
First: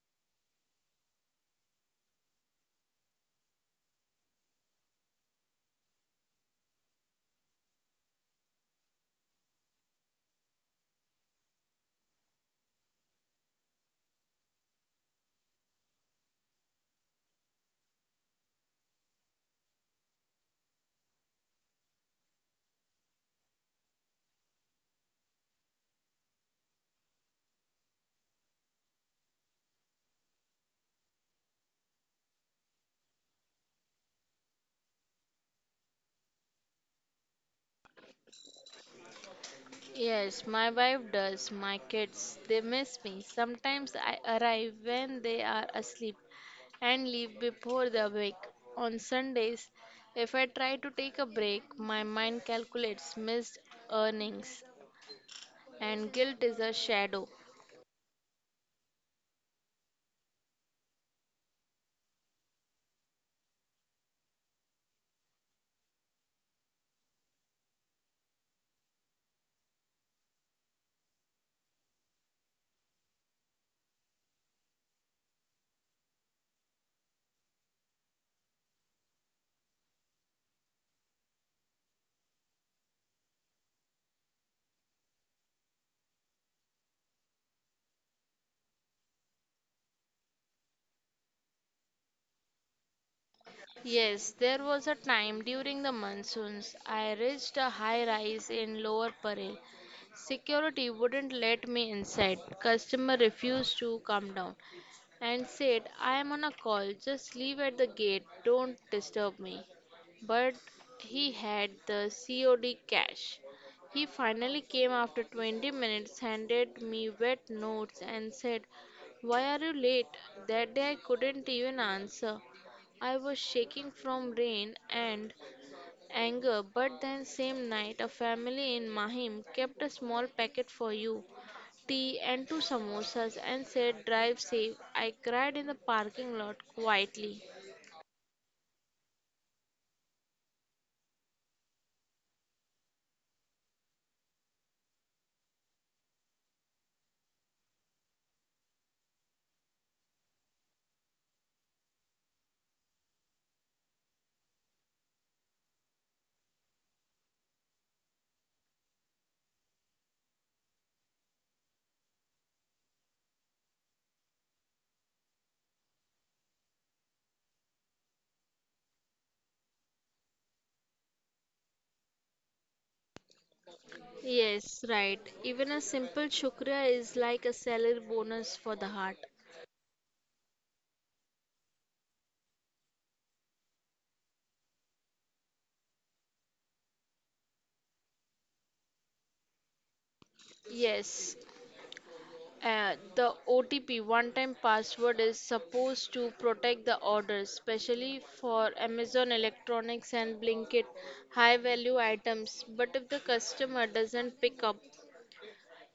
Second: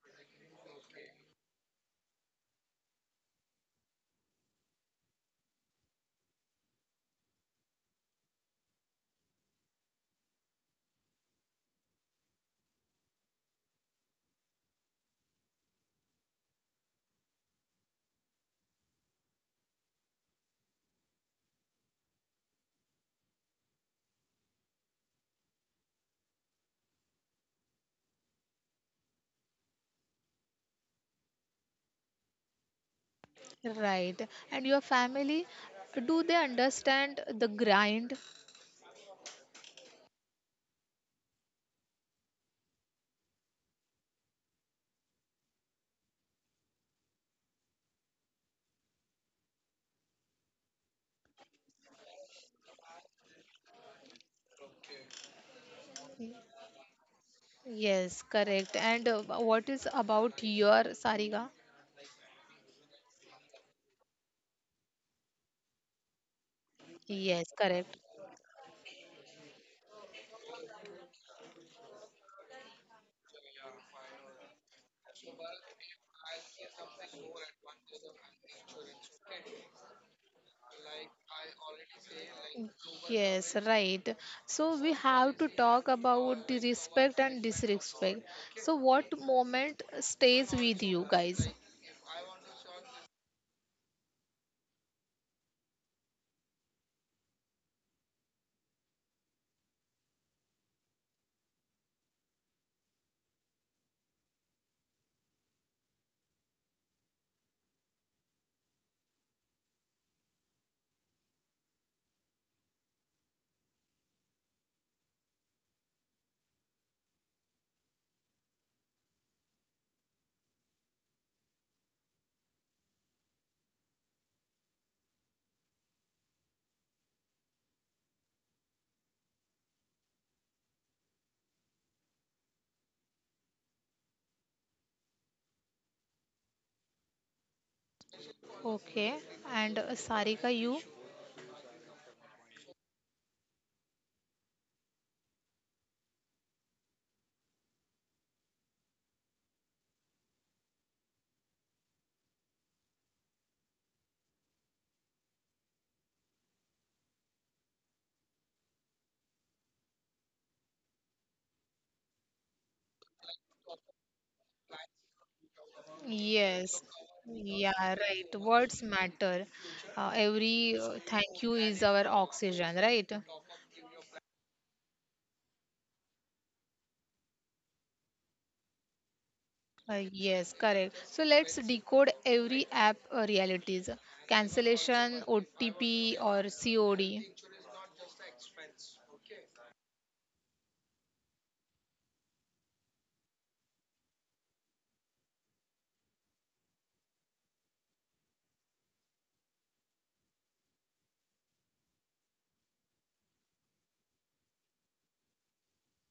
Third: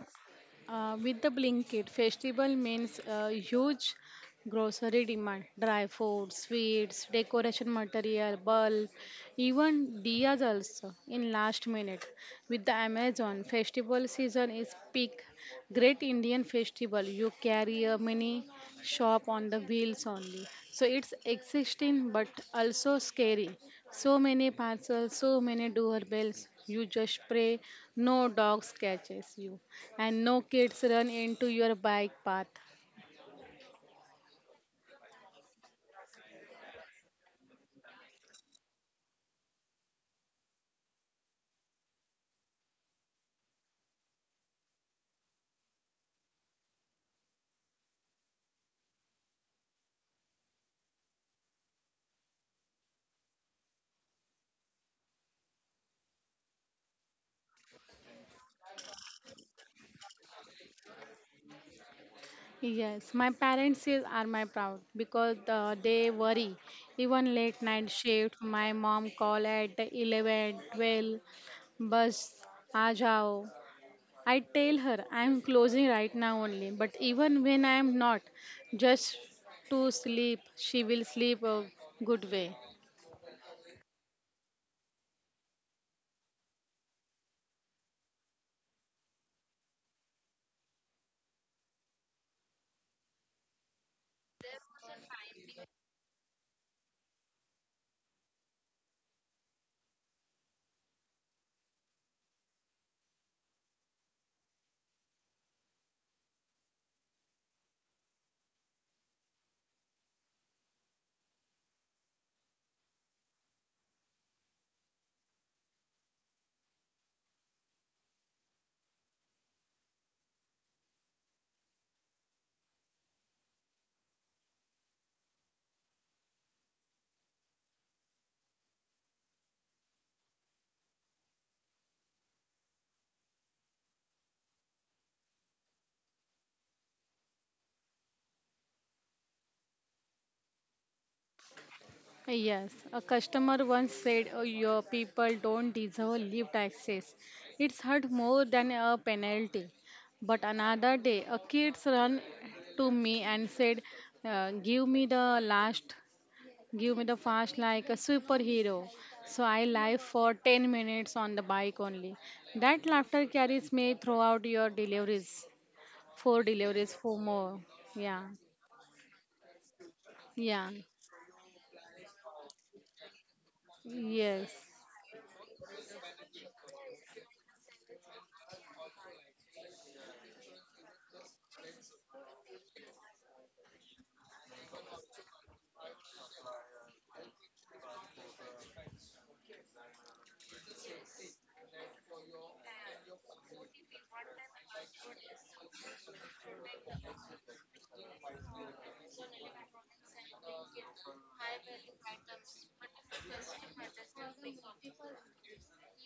C: uh, with the Blinkit festival means uh, huge grocery demand, dry food, sweets, decoration material, bulb, even diyas also in last minute. With the Amazon festival season is peak, great Indian festival. You carry a mini shop on the wheels only. So it's existing but also scary. So many parcels, so many doorbells. You just pray no dogs catches you and no kids run into your bike path.
A: Right. And your family, do they understand the grind?
B: Yes, my wife does. My kids, they miss me. Sometimes I arrive when they are asleep and leave before they awake. On Sundays, if I try to take a break, my mind calculates missed earnings, and guilt is a shadow.
A: Yes, correct. And uh, what is about your Sarika?
C: Yes, my parents is- are my proud because uh, they worry. Even
A: Yes,
C: late night
A: correct.
C: shift, my mom call at eleven, twelve. Bus, आ जाओ I tell her I'm closing right now only, but even when I am not, just to sleep, she will sleep a good way.
A: Yes, right. So we have to talk about the respect and disrespect. So what moment stays with you guys?
B: Yes, there was a time during the monsoons I reached a high rise in Lower Parel. Security wouldn't let me inside. Customer refused to come down and said, "I am on a call, just leave at the gate, don't disturb me." But he had the C O D cash. He finally came after twenty minutes, handed me wet notes, and said, "Why are you late?" That day I couldn't even answer. I was shaking from rain and anger, but then same night a family in Mahim kept a small packet for you, tea and two samosas, and said, "Drive safe." I cried in the parking lot quietly.
A: Okay. And uh, Sarika, you?
C: Yes, a customer once said "Oh, your people don't deserve lift access. It's hurt more than a penalty. But another day, a kid ran to me and said, uh, Give me the last Give me the fast like a superhero. So I live for ten minutes on the bike only. That laughter carries me throughout your deliveries. Four
A: Yes.
C: deliveries, four more.
A: Yeah,
C: Yeah.
A: right. Words matter. Uh,
C: Yeah.
A: every uh, thank you is our oxygen, right?
C: Yes.
B: Yes, right. Even a simple shukriya is like a salary bonus for the heart.
A: Uh, yes, correct. So let's decode every app uh, realities. Cancellation, O T P, or C O D.
B: Yes. Uh, the O T P one time password is supposed to protect the orders, especially for Amazon Electronics and Blinkit high value items. But if the customer doesn't pick up,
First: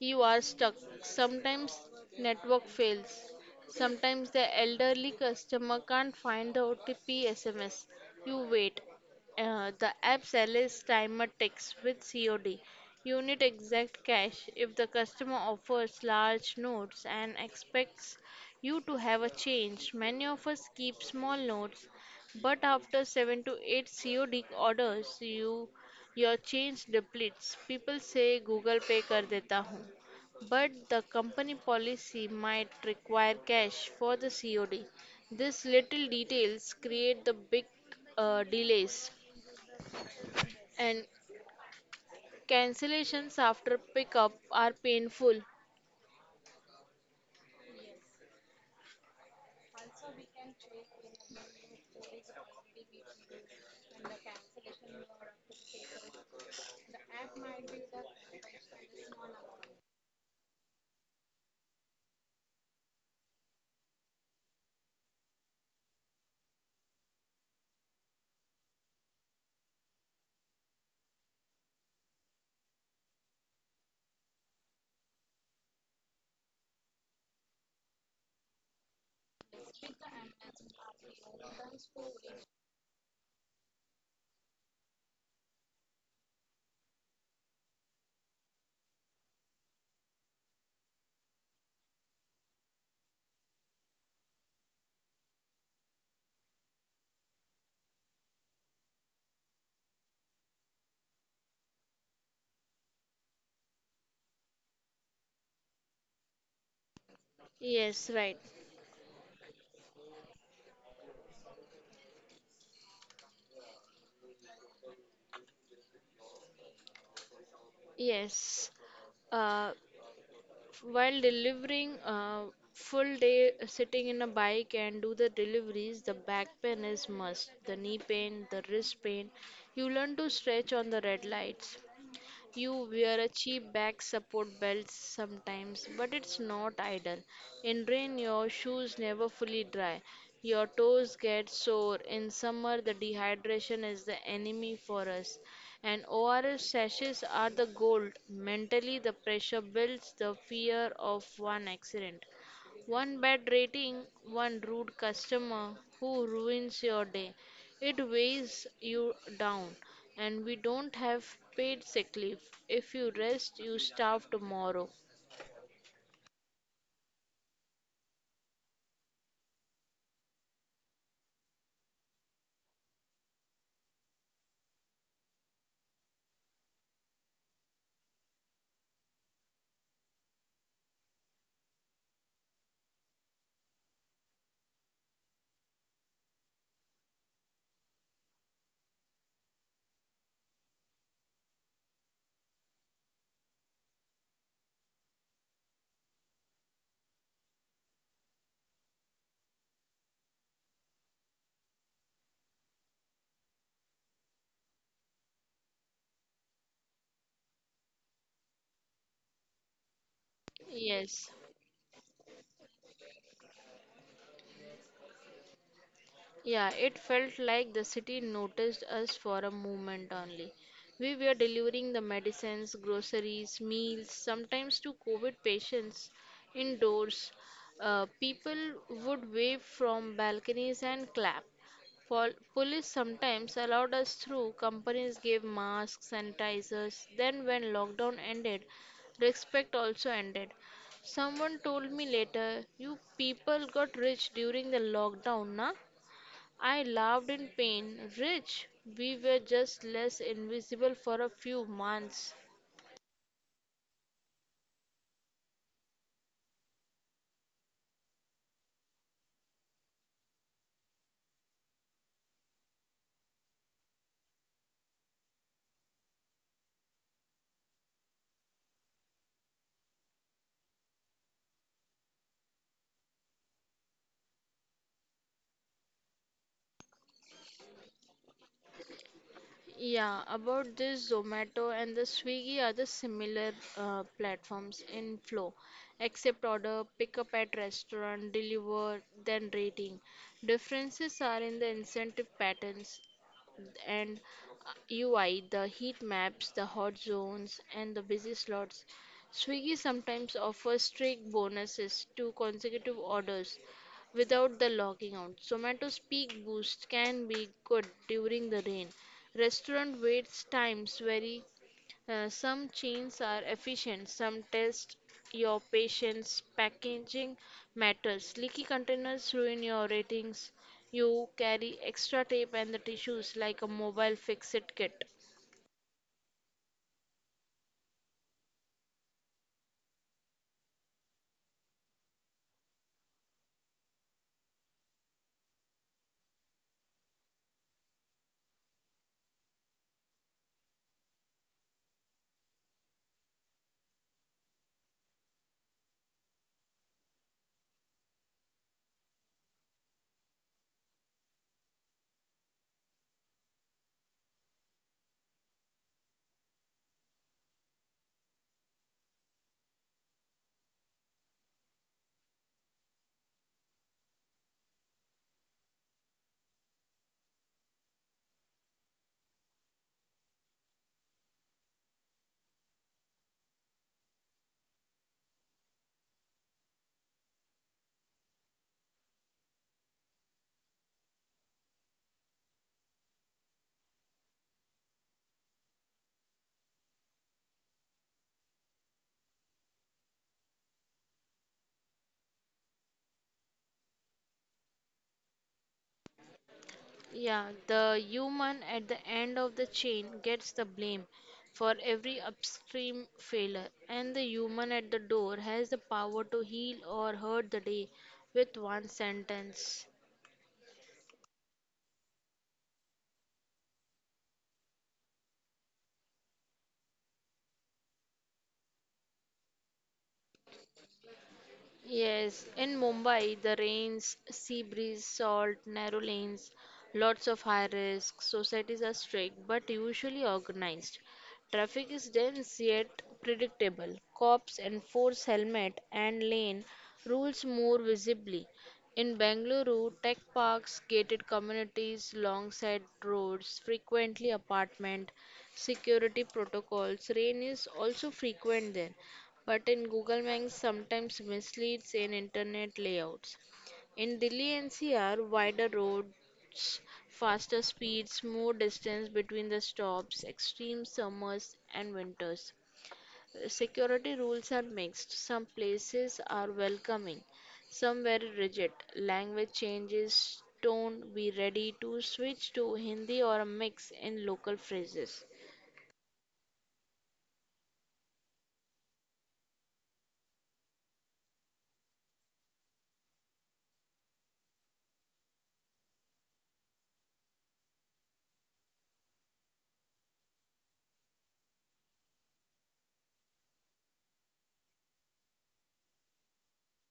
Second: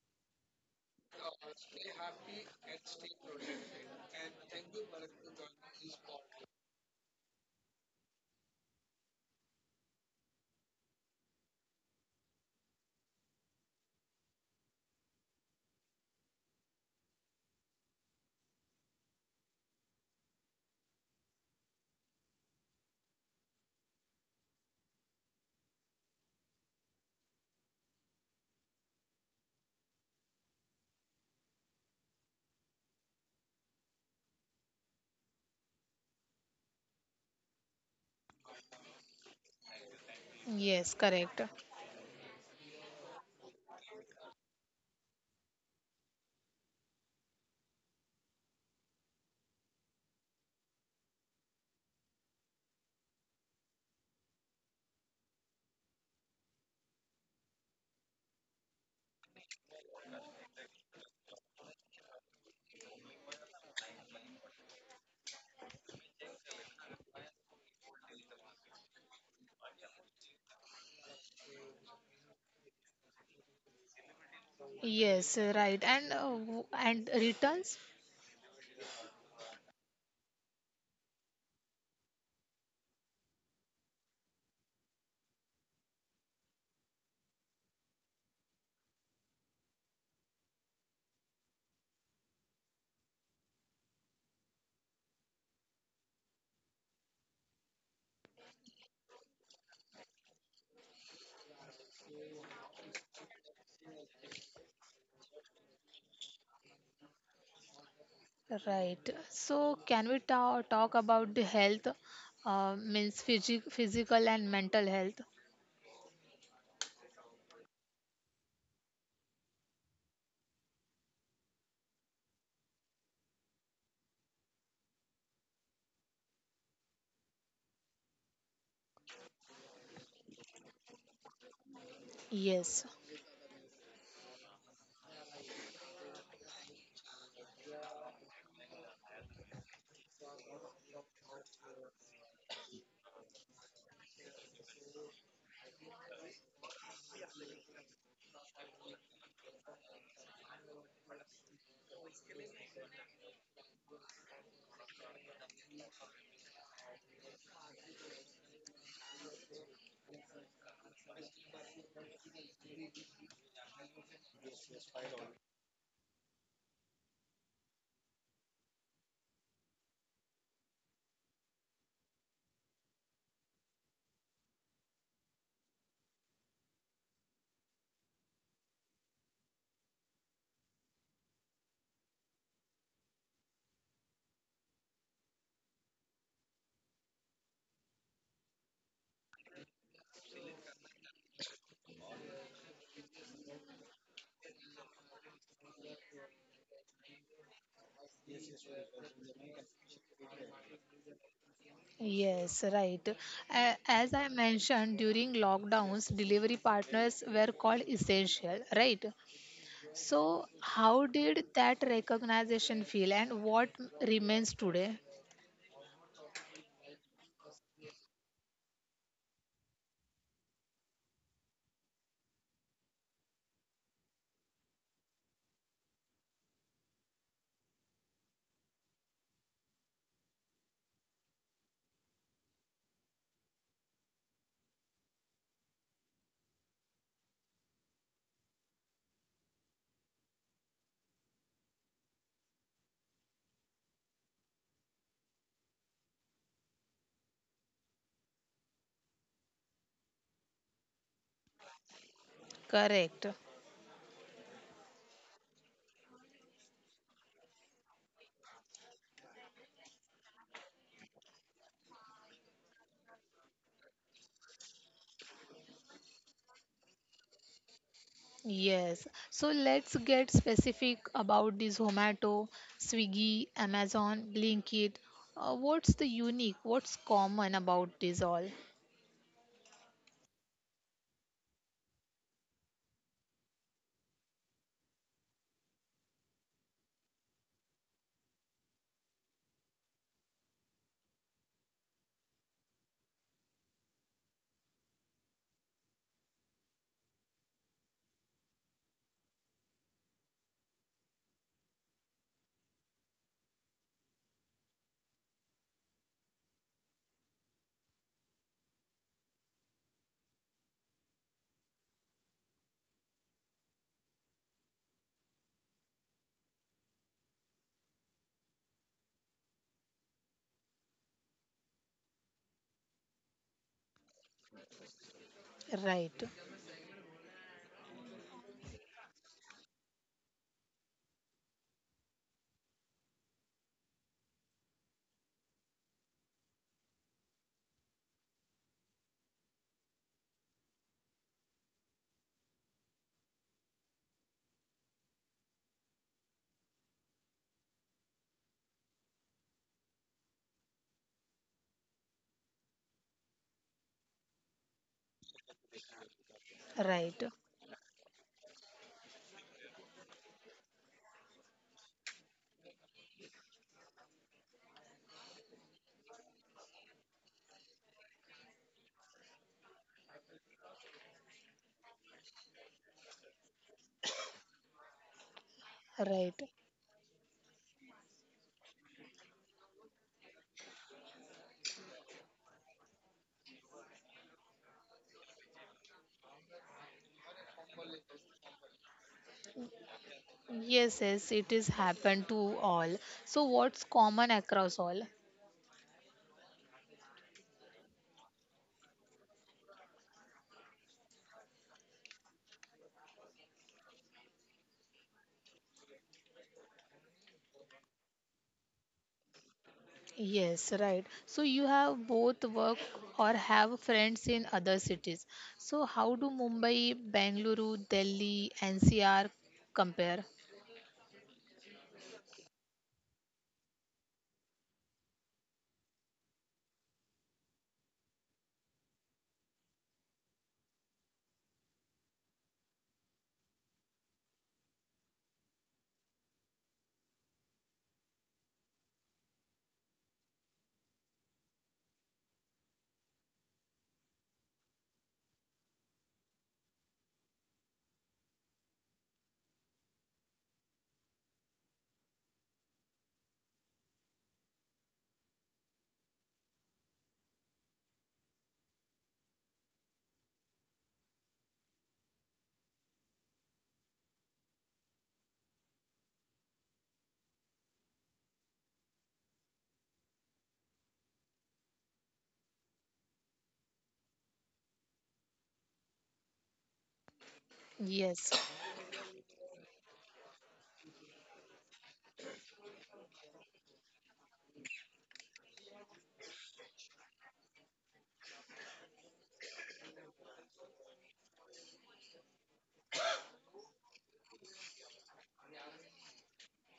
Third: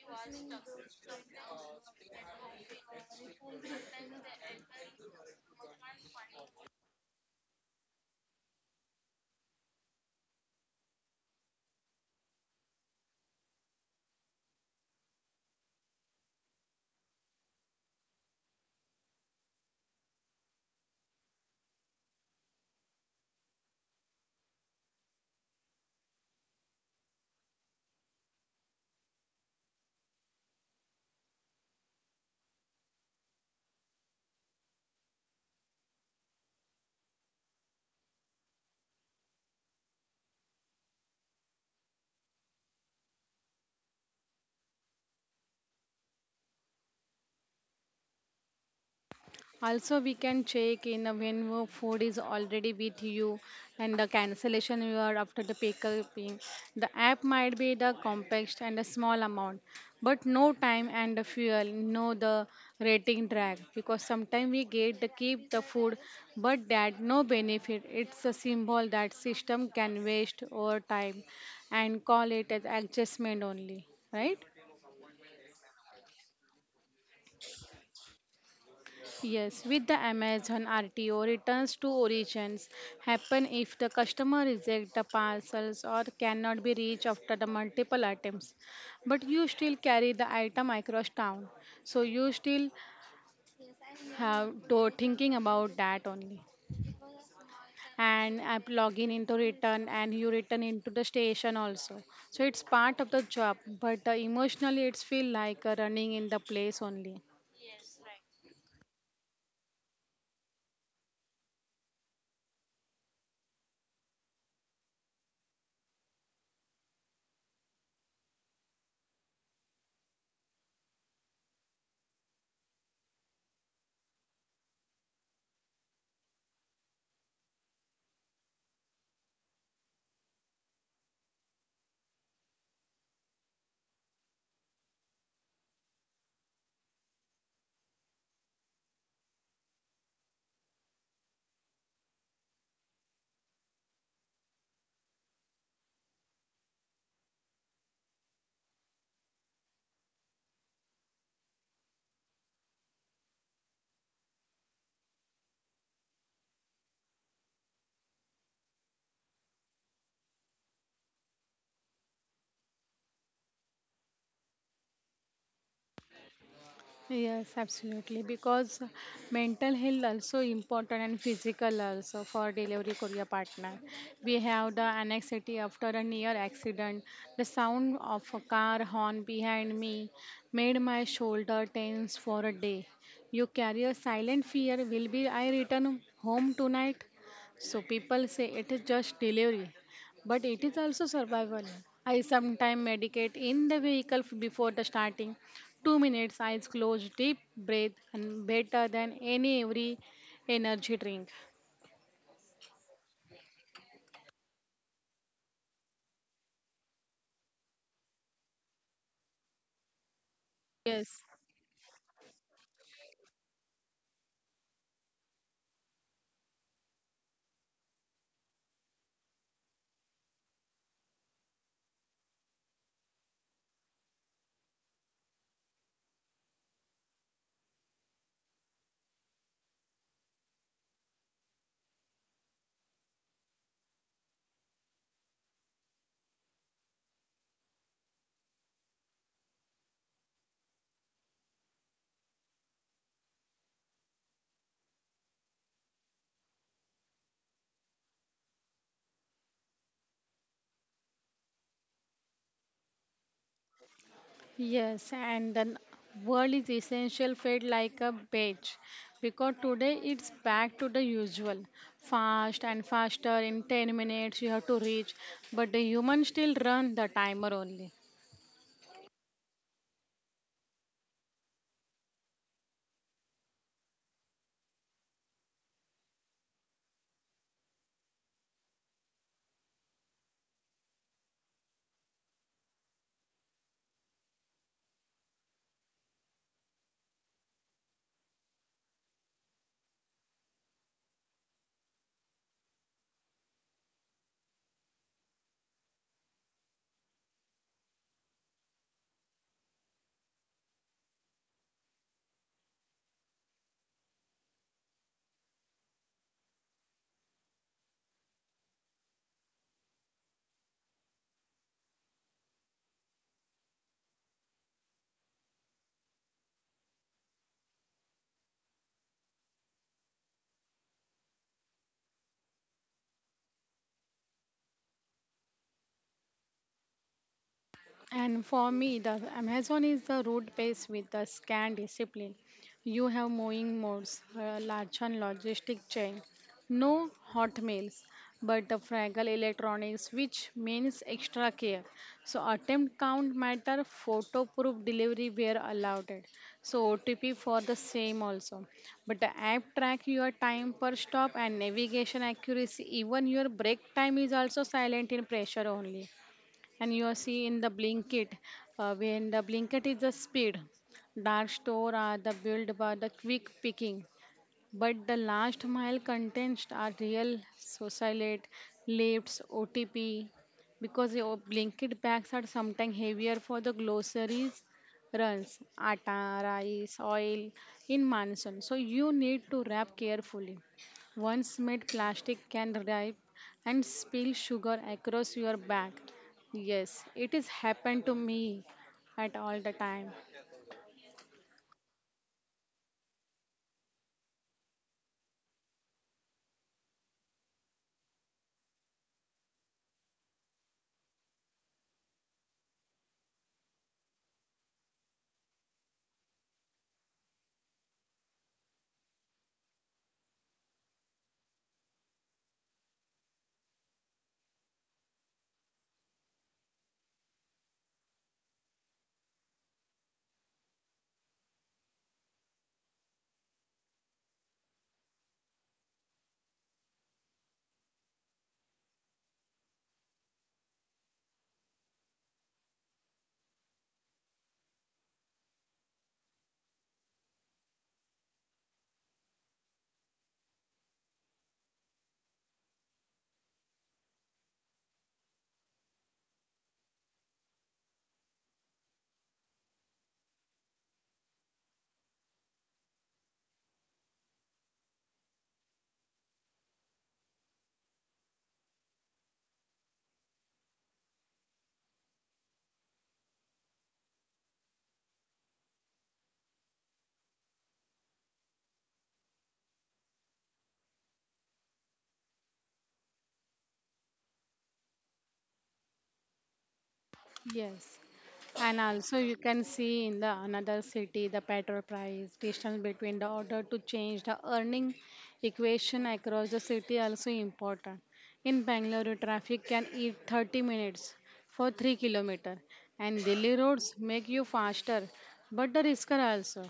B: you are stuck. Sometimes network fails. Sometimes the elderly customer can't find the O T P S M S. You wait. Uh, the app sells timer ticks with C O D. You need exact cash if the customer offers large notes and expects you to have a change. Many of us keep small notes, but after seven to eight C O D orders, you your change depletes. People say Google Pay कर देता हूँ, but the company policy might require cash for the C O D. These little details create the big uh, delays,
A: Yes,
B: and
A: correct.
B: cancellations after pickup are painful.
C: Also, we can check in uh, when wo- food is already with you and the cancellation you are after the picking. The app might be the compact and a small amount, but no time and the fuel, no the rating drag because sometimes we get the keep the food, but that no benefit. It's a symbol that system can waste over time and call it as adjustment only, right?
A: Yes, right. And uh, w- and returns,
C: Yes, with the Amazon R T O, returns to origins happen if the customer rejects the parcels or cannot be reached after the multiple attempts. But you still carry the item across town, so you still have to thinking about that only. And app login into return, and you return into the station also. So it's part of the job, but uh, emotionally it's feel like uh, running in the place only.
B: Yes, right.
A: right. So can we ta talk about the health, uh, means physic physical and mental health?
B: Yes. Uh, While delivering a full day sitting in a bike and do the deliveries, the back pain is must, the knee pain, the wrist pain. You learn to stretch on the red lights. You
A: Yes.
B: wear a cheap back support belt sometimes, but it's not ideal. In rain, your shoes never fully dry. Your toes get sore. In summer, the dehydration is the enemy for us. And O R S sashes are the gold. Mentally, the pressure builds the fear of one accident, one bad rating, one rude customer who ruins your day. It weighs you down. And we don't have paid sick leave. If you rest, you starve tomorrow.
C: Yes, absolutely. Because mental health also important and physical also for delivery career partner. We have the anxiety after a near accident. The sound of a car horn behind me made my shoulder tense for a day. You carry a silent fear. Will be I return home tonight? So people say it is just delivery, but it is also survival. I sometimes medicate in the vehicle f- before the starting. Two minutes, eyes closed, deep breath, and better than any every energy drink.
A: Yes, right. A- As I mentioned, during lockdowns, delivery partners were called essential, right? So how
B: Yes.
C: Yes,
A: did that recognition feel and what remains today?
B: Yeah, it felt like the city noticed us for a moment only. We were delivering the medicines, groceries, meals, sometimes to COVID patients indoors. Uh, people would wave from balconies and clap. Pol- police sometimes allowed us through, companies gave masks, sanitizers. Then, when lockdown ended, respect also ended. Someone told me later, "You people got rich during the lockdown, na?" I loved in pain. Rich, we were just less invisible for a few months.
A: Correct.
C: yes, and the world is essential fed like a page because today it's back to the usual fast and faster. In ten minutes you have to reach, but the human still run the timer only.
A: Yes, so let's get specific about this: Zomato, Swiggy, Amazon, Blinkit. Uh, what's the unique, what's common about this all?
B: Yeah, about this, Zomato and the Swiggy are the similar uh, platforms in flow. Accept order, pick up at restaurant, deliver, then rating. Differences are in the incentive patterns and uh, U I, the heat maps, the hot zones, and the busy slots. Swiggy sometimes offers strict bonuses to consecutive orders without the logging out. Zomato's peak boost can be good during the rain. Restaurant wait times vary. Uh, some chains are efficient, some test your patience. Packaging matters. Leaky containers ruin your ratings. You carry extra tape and the tissues like a mobile fix it kit.
A: Right,
C: And for me, the Amazon is the route base with the scan discipline. You have mowing modes, a large and logistic chain, no hot meals, but the fragile electronics, which means extra care. So attempt count matter, photo proof delivery were allowed. So O T P for the same also. But the app track your time per stop and navigation accuracy. Even your break time is also silent in pressure only, and you are
A: right,
C: see in the blinket. Uh, when the blinket is the speed, dark store are the built by the quick picking, but the last mile contents are real socialite, lifts, O T P, because your blanket bags are sometimes heavier for the groceries runs, atta,
A: right.
C: rice, oil in monsoon. So you need to wrap carefully. Once made plastic can ripe and spill sugar across your bag. Yes, it is happened to me at all the time.
A: Yes, yes, it is happened to all. So what's common across all?
B: Yeah, the human at the end of the chain gets the blame for every upstream failure, and the human at the door has the power to heal or hurt the day with one sentence.
A: Yes, right. So you have both work or have friends in other cities. So how do Mumbai, Bengaluru, Delhi, N C R compare?
B: Yes, in Mumbai, the rains, sea breeze, salt, narrow lanes, lots of high risk. Societies are strict but usually organized. Traffic is dense yet predictable. Cops enforce helmet and lane rules more visibly. In Bengaluru, tech parks, gated communities, long side roads, frequently apartment, security protocols. Rain is also frequent there, but in Google Maps sometimes misleads in internet layouts. In Delhi N C R, wider roads, faster speeds, more distance between the stops, extreme summers and winters. Security rules are mixed. Some places are welcoming, some very rigid. Language changes, tone, be ready to switch to Hindi or a mix in local phrases.
C: Yes.
A: Yes.
C: And also you can see in the another city the petrol price distance between the order to change the earning equation across the city also important. In Bangalore traffic can eat thirty minutes for three kilometer, and Delhi roads make you faster but the risker also.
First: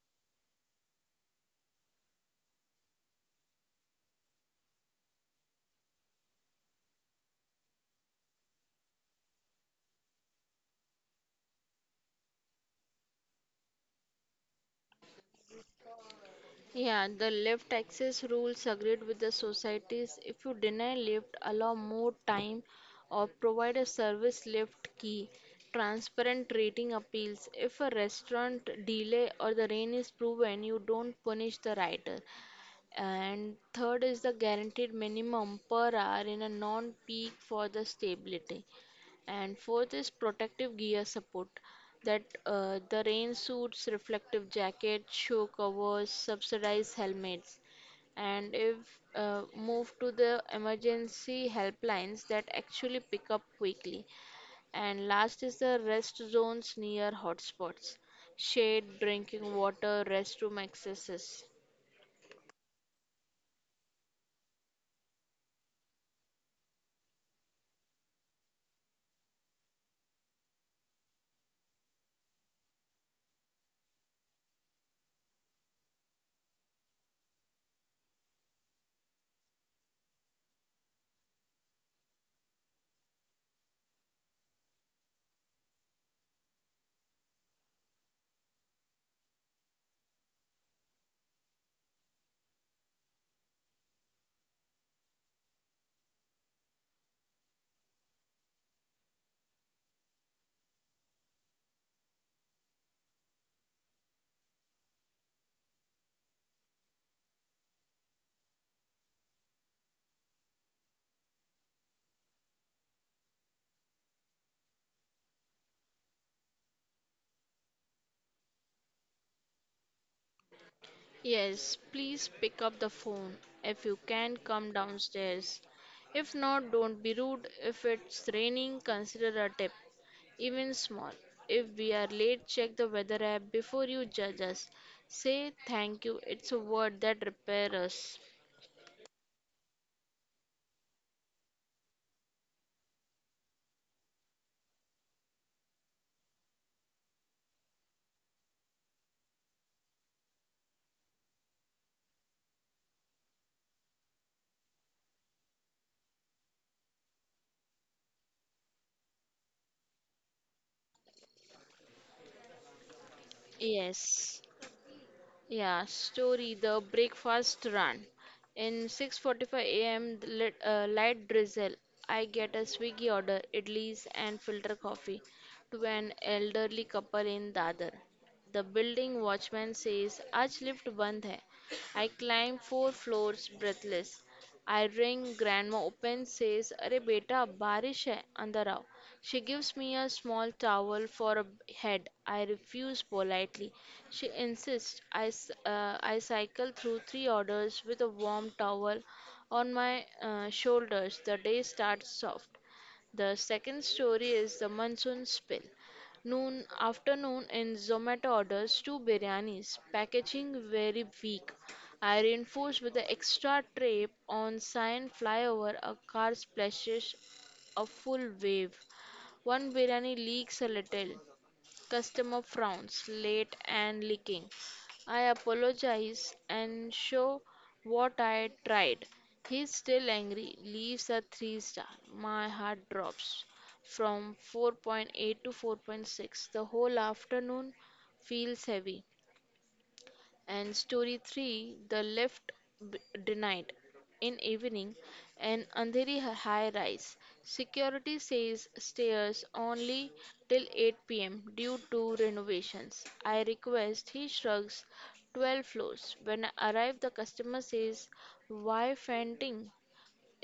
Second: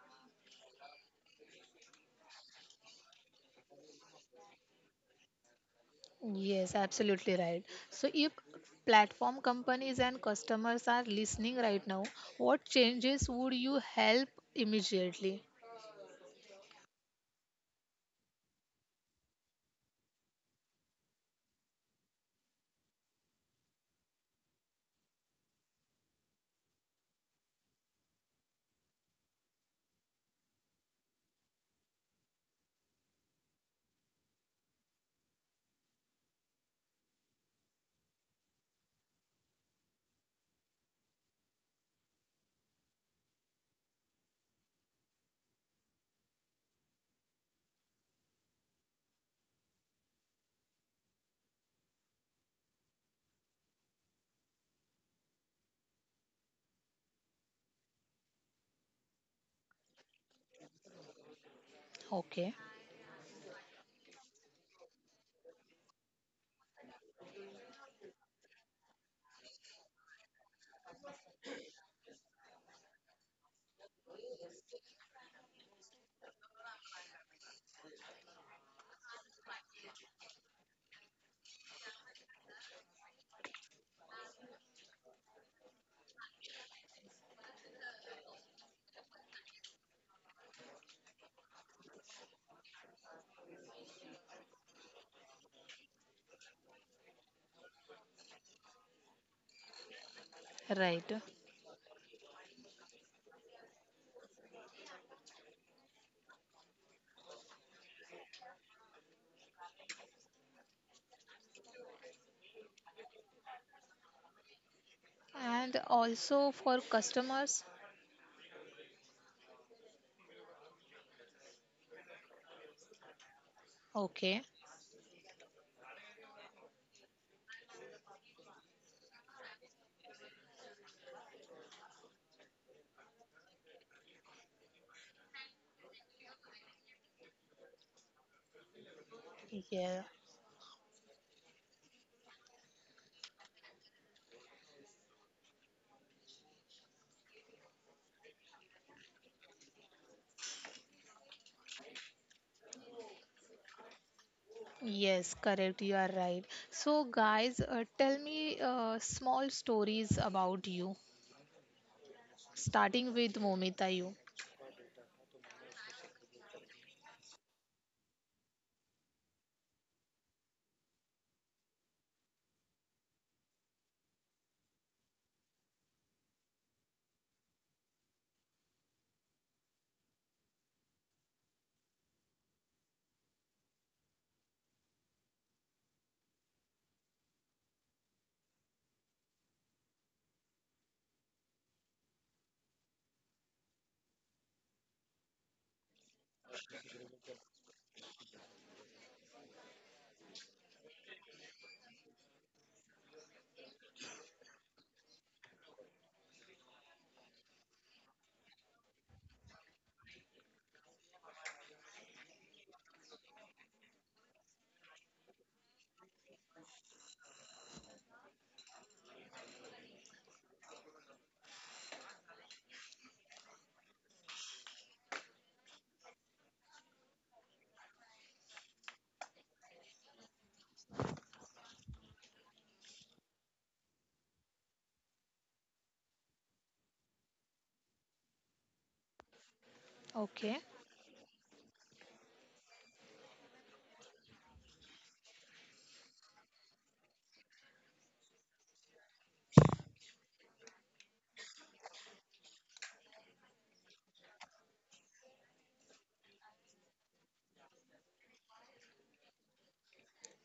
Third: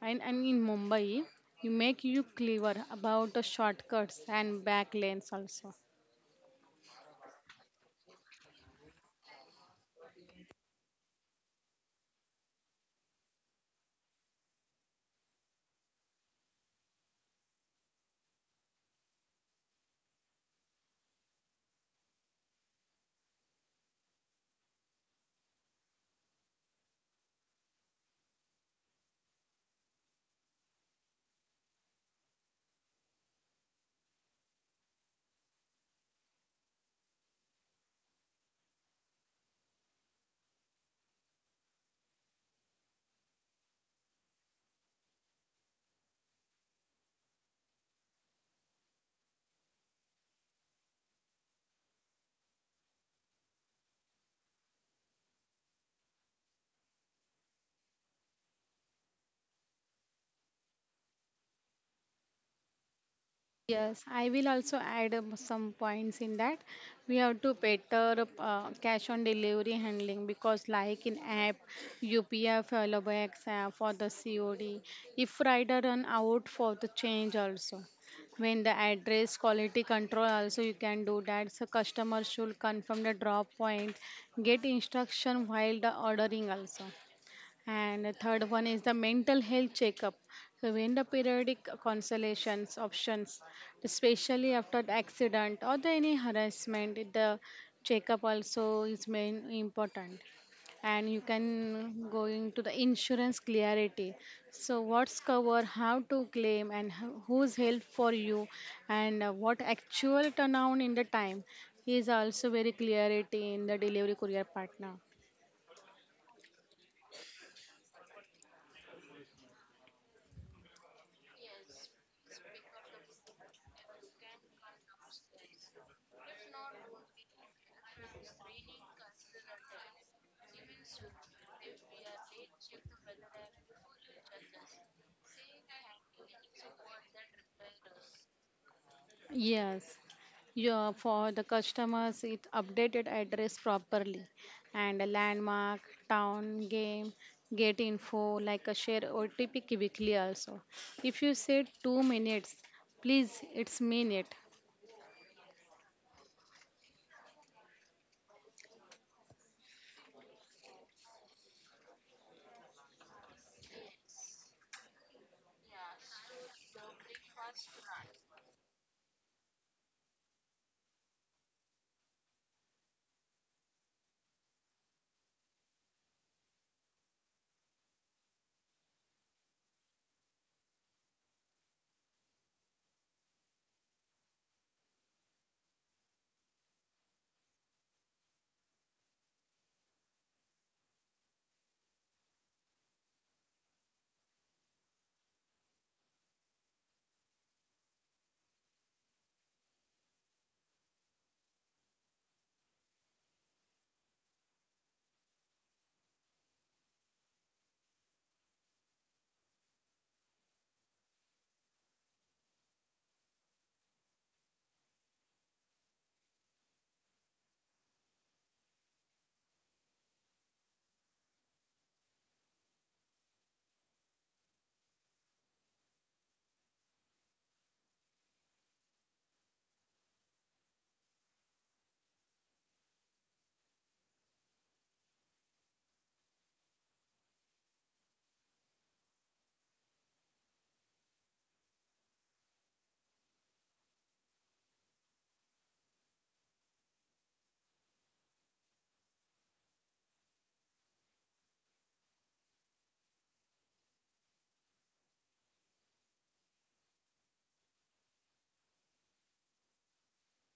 C: And, and in Mumbai you make you clever about the shortcuts and back lanes also.
A: Yes, absolutely right. So, if platform companies and customers are listening right now, what changes would you help immediately?
B: Yeah, the left access rules agreed with the societies. If you deny lift, allow more time or provide a service lift key. Transparent rating appeals. If a restaurant delay or the rain is proven, you don't punish the rider. And third is the guaranteed minimum per hour in a non-peak for the stability. And fourth is protective gear support, that uh, the rain suits, reflective jackets, show covers, subsidized helmets. And if uh, move to the emergency helplines that actually pick up quickly. And last is the rest zones near hotspots, shade, drinking water, restroom accesses.
A: Okay,
C: Yes, I will also add um, some points in that. We have to better uh, cash on delivery handling because, like in app, U P I followbacks uh, for the C O D, if rider run out for the change also. When the address quality control also you can do that. So customer should confirm the drop point, get instruction while the ordering also. And the third one is the mental health checkup. So when the periodic consolations options, especially after the accident or the any harassment, the checkup also is main important. And you
A: right.
C: can go into the insurance clarity. So what's cover, how to claim, and who- who's help for you, and uh, what actual turnaround in the time is also very clarity in the delivery courier partner.
A: And also for customers?
B: Yes, please pick up the phone if you
A: Okay,
B: can come downstairs. If not, don't be rude. If it's raining, consider a tip, even small. If we are late, check the weather app before you judge us. Say thank you, it's a word that repairs us.
C: Yes,
A: yeah.
C: yeah, for the customers, it updated address properly and a landmark, town, game, get info, like a share O T P quickly also. If you say two minutes, please, it's minute.
A: Yes, correct. You are right. So, guys, uh, tell me uh, small stories about you, starting with Momita. You
B: Yes. Yeah, story, The Breakfast Run. In six forty-five a m, the lit- uh, light drizzle. I get a Swiggy order, idlis and filter coffee, to an elderly couple in Dadar. The building watchman says, "Aaj lift band hai." I climb four floors breathless. I ring, grandma opens, says, "Arey beta, बारिश hai, andar aao." She gives me a small towel for a head. I refuse politely. She insists. I, s- uh, I cycle through three orders with a warm towel on my uh, shoulders. The day starts soft. The second story is the monsoon spill. Noon afternoon in Zomato orders two biryanis, packaging very weak. I reinforce with the extra tape on sign flyover. A car splashes a full wave. One biryani leaks a little. Customer frowns, late and leaking. I apologize and show what I tried. He's still angry, leaves a three star. My heart drops from four point eight to four point six. The whole afternoon feels heavy.
A: okay?
B: And story three, the left b- denied, in evening, an andheri high rise. Security says stairs only till eight p m due to renovations. I request, he shrugs. twelve floors. When I arrive, the customer says, "Why fainting?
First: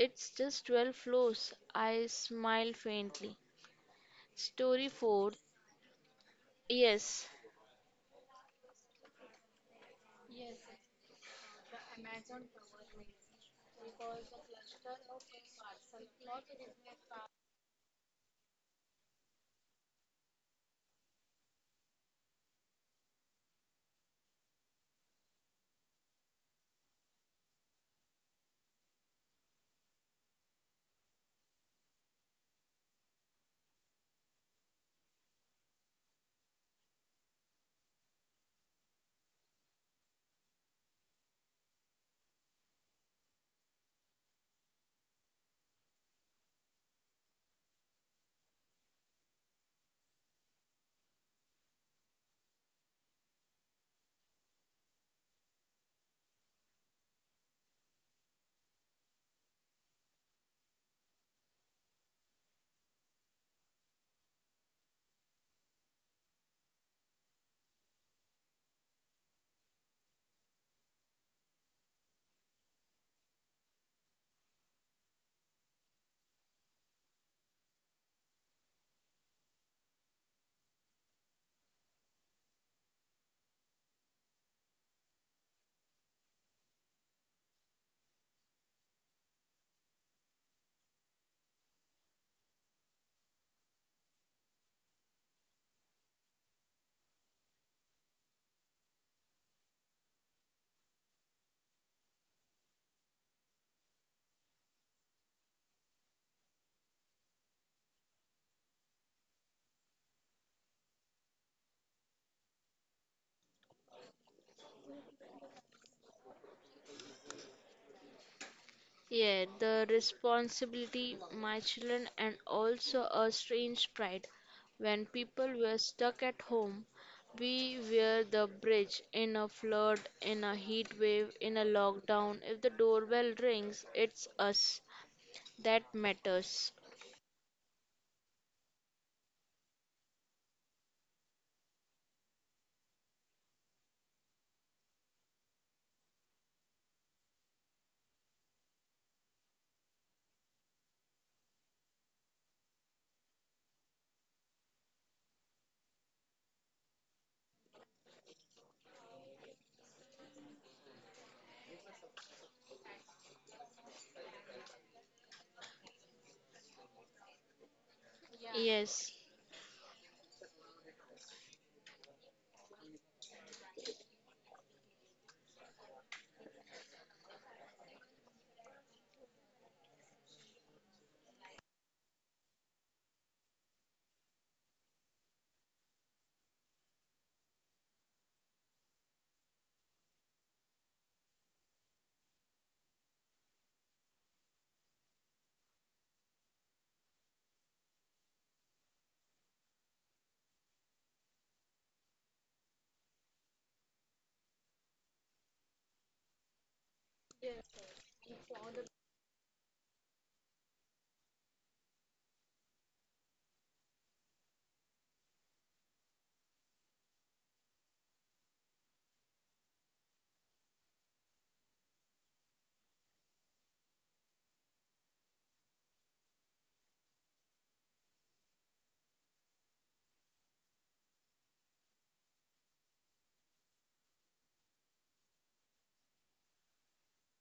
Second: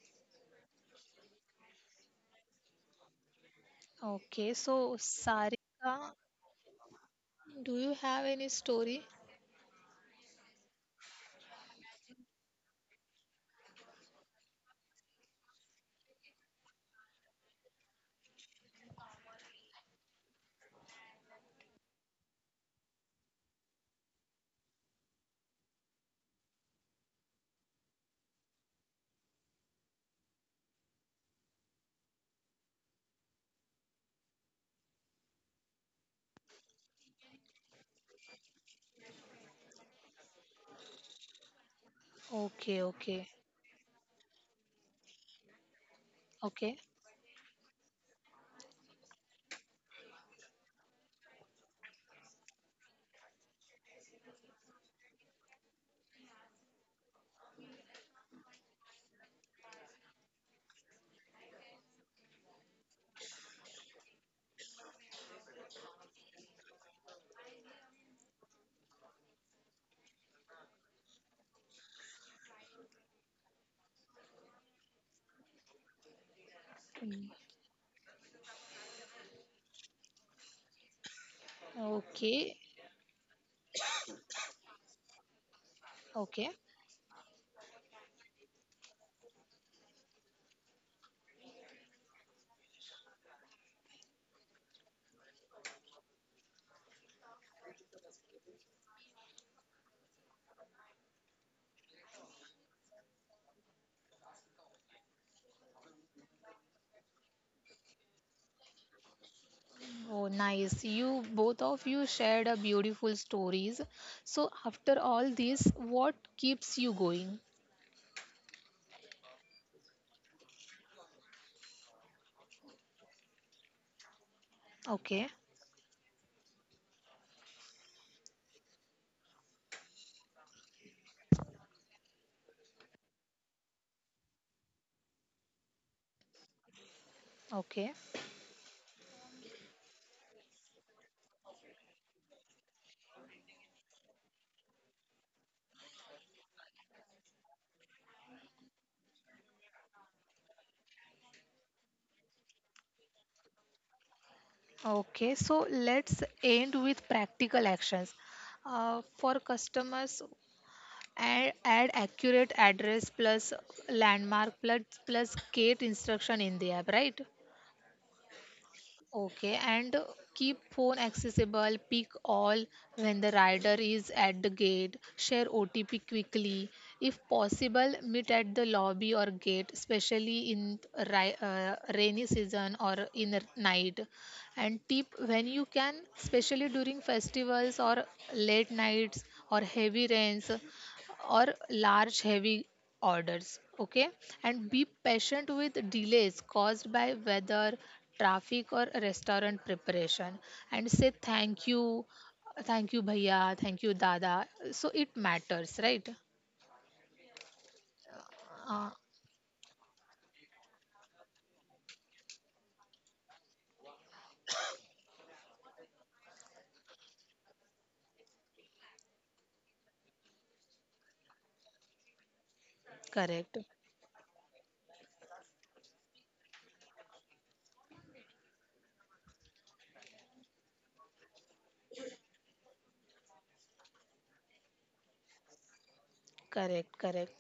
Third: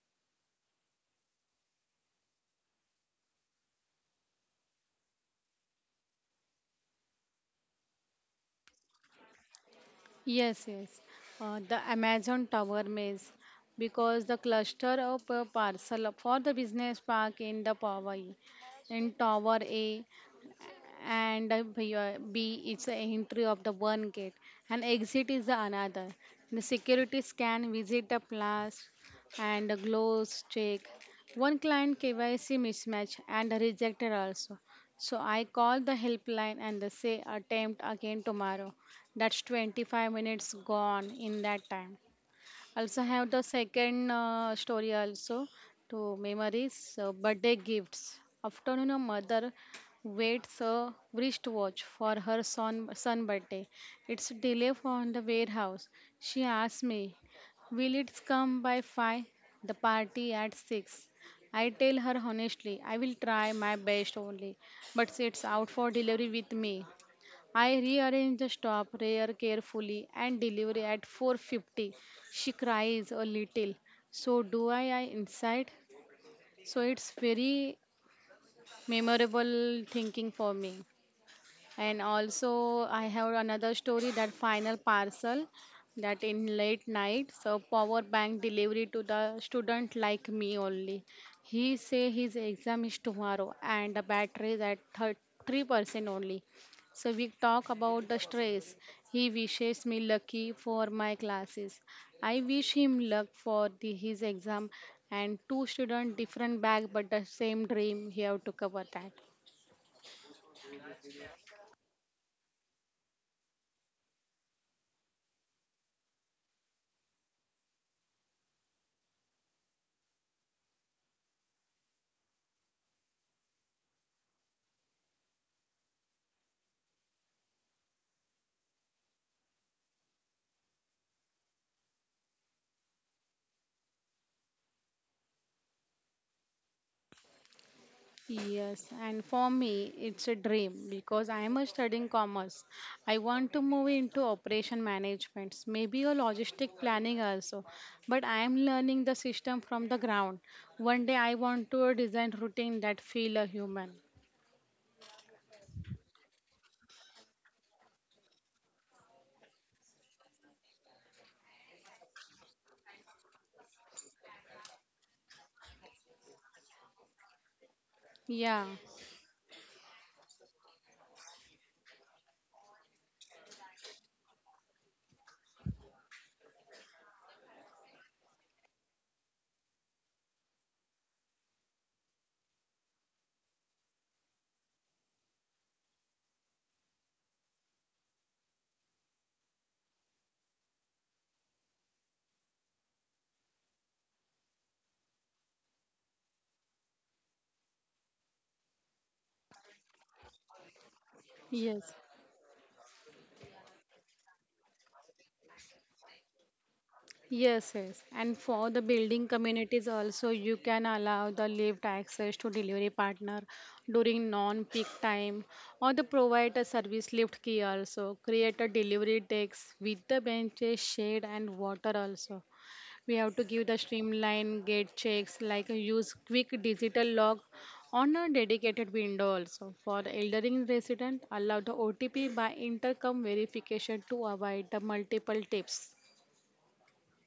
B: It's just twelve floors." I smile faintly.
A: Okay,
B: Story
A: so
B: four.
A: Sarika,
B: Yes.
A: do you have any story?
C: Yes, yes. Uh, the Amazon Tower Maze, because the cluster of uh, parcel for the business park in the Powai, in Tower A, and uh, B uh, B is the entry of the one gate and exit is the another. The security scan visit the plus and the gloves check. One client K Y C mismatch and rejected also. So I call the helpline and they say attempt again tomorrow. That's twenty-five minutes gone in that time.
A: Okay,
C: Also have
A: okay,
C: the second uh, story also, to
A: okay,
C: memories uh, birthday gifts. Afternoon, a mother waits a wristwatch for her son son birthday. It's delay from the warehouse. She asks me, "Will it come by five? The party at six?" I tell her honestly, I will try my best only, but it's out for delivery with me. I rearrange the stop rear carefully and deliver at four fifty. She cries a little. So do I, I inside. So it's
A: mm,
C: very memorable thinking for me. And
A: okay,
C: also, I have another story that final parcel, that
A: okay.
C: in late night, so power bank delivery to the student like me only. He say his exam is tomorrow and the battery is at thirty-three percent only. So we talk about the stress. He wishes me lucky for my classes. I wish him luck for the, his exam, and two student different bag but the same dream. He have to cover that.
A: Oh, nice. You both of you shared a beautiful stories. So after all this, what keeps you going?
B: Yeah, the responsibility, my children, and also a strange pride. When
A: Okay,
B: people were stuck at home, we were the bridge in a flood, in a heat wave, in a lockdown. If the doorbell rings, it's us that matters.
A: okay,
C: Yes, and for me, it's a dream because I am a studying commerce. I want to move into operation management, maybe a logistic planning also. But I am learning the system from the ground. One day I want to design routine that feel a human.
A: okay. So let's end with practical actions. Uh, for customers, add, add accurate address plus landmark plus plus gate instruction in the app, right?
C: Yeah.
B: Yes,
A: Okay, and keep phone accessible, pick all when the rider is at the gate, share O T P quickly. If possible, meet at the lobby or gate, especially in ri- uh, rainy season or in the night. And tip when you can, especially during festivals or late nights or heavy rains, or large heavy orders, okay, and be patient with delays caused by weather, traffic or restaurant preparation, and say thank you,
C: Yes.
A: thank you bhaiya, thank you dada, so it matters, right?
C: Yes, yes. And for
A: uh,
C: the building communities also, you can allow the lift access to delivery partner during non-peak time or the provide a service lift key also. Create a delivery decks with the benches, shade and water also. We have
A: correct
C: to give the streamline gate checks like uh, use quick digital log on a dedicated window also. For elderly resident, allow the O T P by intercom verification to avoid the multiple tips.
A: correct correct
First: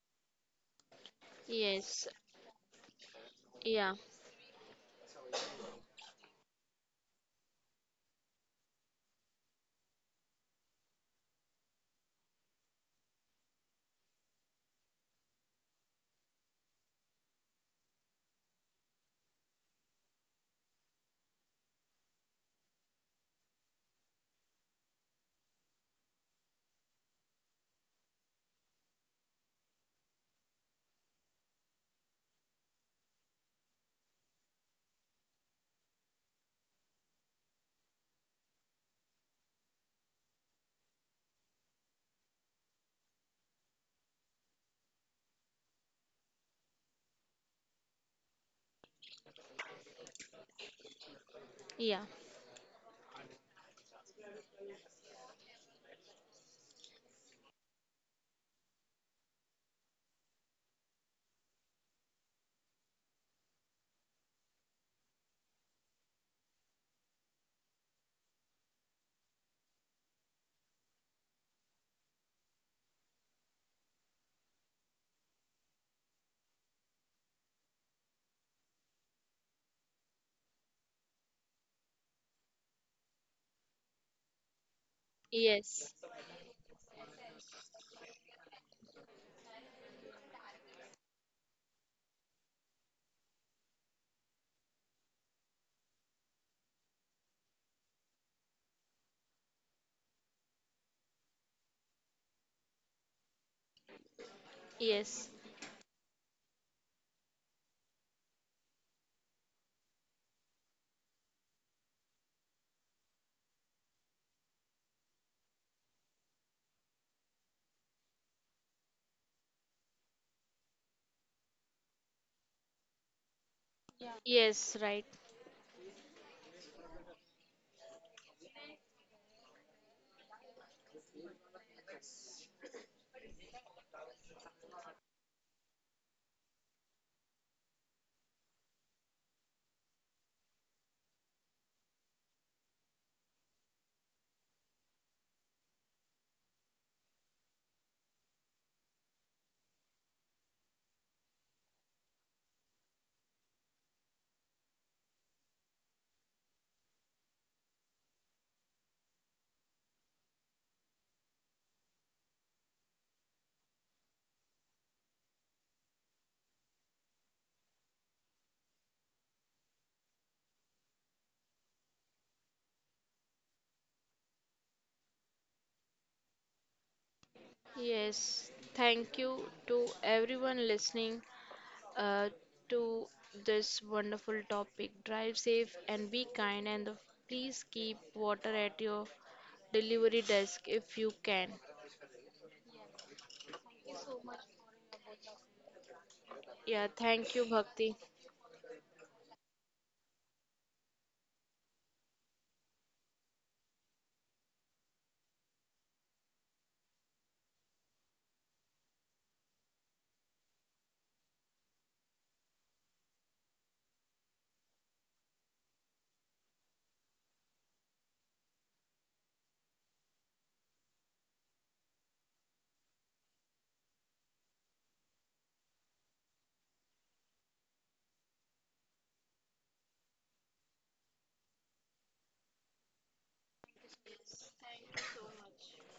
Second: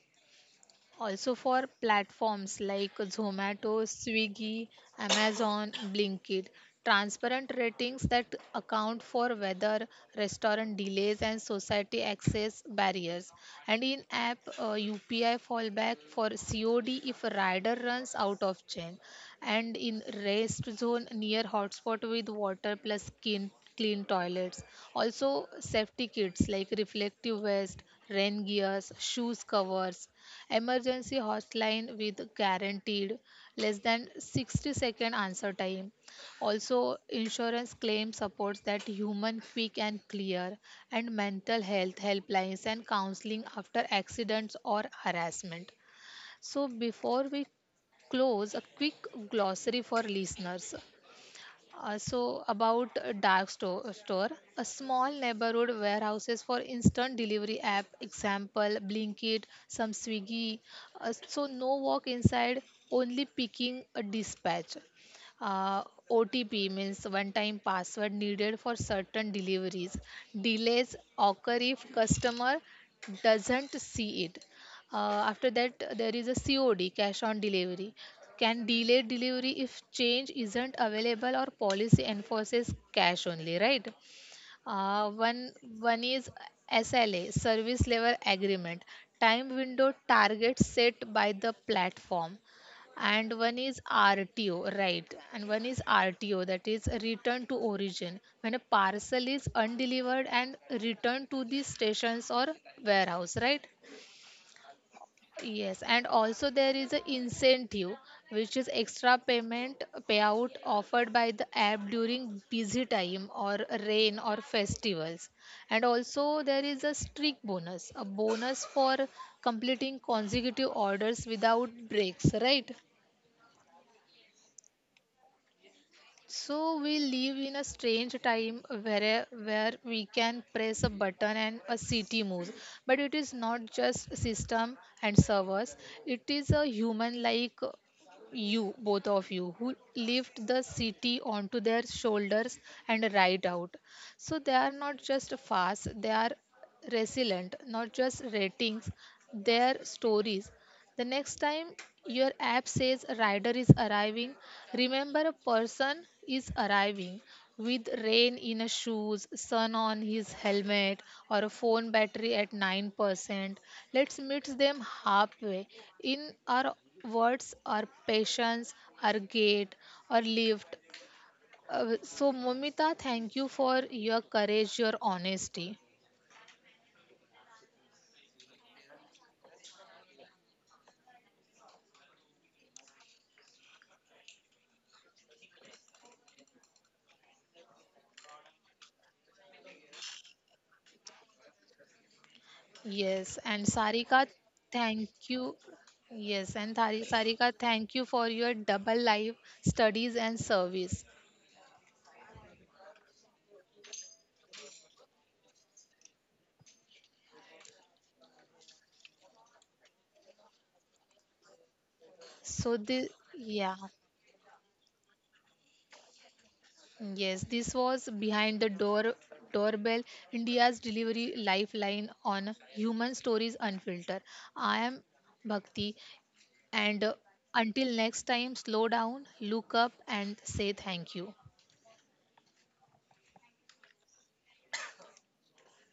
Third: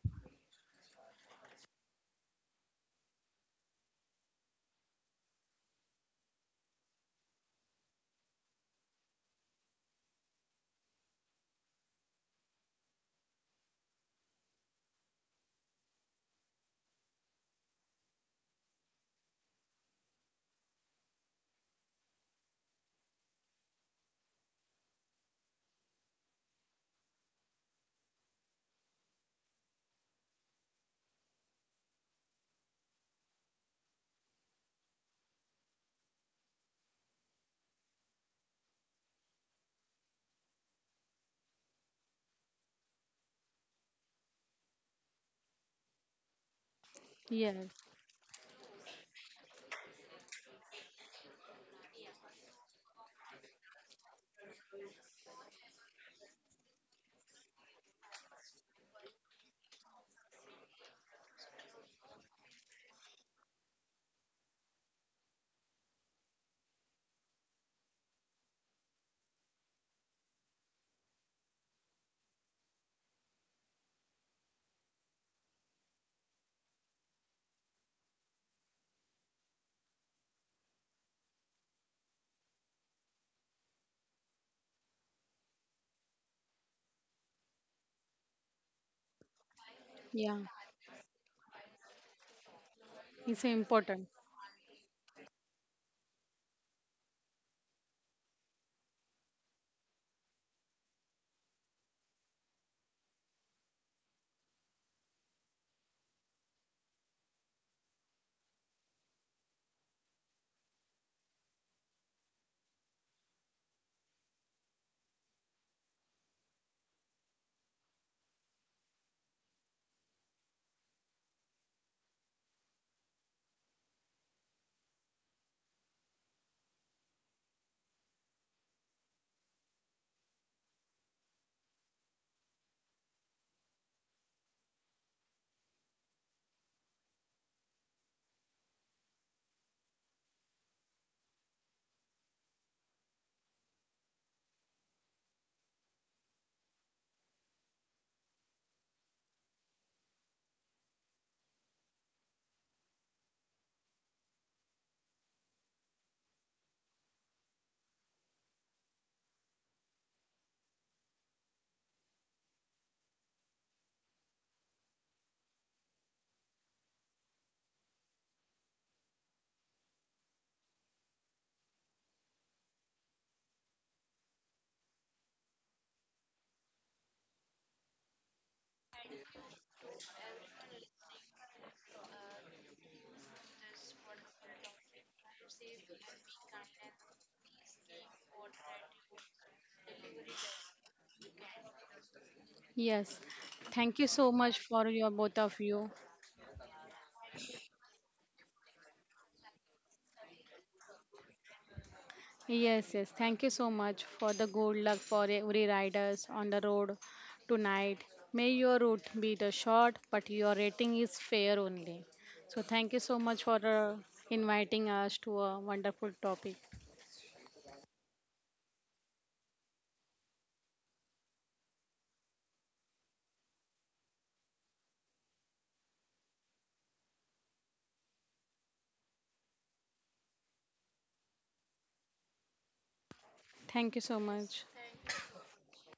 A: Also for
B: yes,
A: platforms like Zomato,
B: yeah,
A: Swiggy, Amazon, Blinkit, transparent ratings that account for weather, restaurant delays and society access barriers. And in app uh, U P I fallback for C O D if a rider runs out of chain. And in rest zone near hotspot with water plus clean, clean toilets. Also safety kits like reflective vest, rain gears, shoes covers, emergency hotline with guaranteed less than sixty second answer time, also insurance claim supports that human quick and clear, and mental health helplines and counseling after accidents or harassment. So before we
C: Yes.
A: close a quick glossary for listeners, uh,
B: yeah,
A: so about uh, dark store, store, a small neighborhood warehouses for instant delivery app, example Blinkit, some Swiggy. Uh, so no walk inside, only picking a dispatch. Uh, O T P means one-time password needed for certain deliveries. Delays occur if customer doesn't see it. Uh, after that, uh, there is a C O D, cash on delivery. Can delay delivery if change isn't available or policy enforces cash only, right? Uh, one
B: yes,
A: one is S L A, service level agreement, time window
C: Yeah,
A: target set by the platform, and
C: it's
A: one is
C: important.
A: R T O, right? And one is R T O, that is return to origin, when a parcel is undelivered and returned to the stations or warehouse, right?
B: yes,
A: Yes, and also there is a incentive, which is extra payment payout offered by the app during busy time or rain or festivals. And also there is a streak bonus, a bonus for completing consecutive orders without breaks, right?
B: yes, right.
A: So we live in a strange time where where we can press a button and a city moves. But it is not just system and servers. It is a human like you, both of you, who lift the city onto their shoulders and ride out. So they are not just fast, they are resilient, not just ratings, their stories. The next time your app says a rider is arriving, remember a person is arriving with rain in his shoes, sun on his helmet, or a phone battery at nine percent. Let's meet them halfway in our words, our patience, our gate, our lift. Uh, so, Momita, thank you for your courage, your honesty.
B: Yes, thank you to everyone listening, uh, to this wonderful topic. Drive safe and be kind, and the, please keep water at your delivery desk if you can.
C: Yes.
A: Yes, and
C: Thank you so
A: Sarika,
C: much for your
A: thank
C: both of
A: you.
C: you.
A: Yes, and
B: Yeah,
A: Thari-
B: thank you,
A: Sarika, thank
B: Bhakti.
A: you for your double life studies and service.
C: Yes, yes. Thank you so much for the good luck for e, every riders on the road tonight. May your route be the short, but your rating is fair only. So
A: So
C: thank you
A: the
C: so much for
A: Yeah,
C: uh, inviting us to a wonderful topic.
A: yes, this was behind the door doorbell India's delivery lifeline on human stories unfiltered. I am Bhakti, and uh, until next time, slow down, look up, and say thank you.
C: Thank you so much.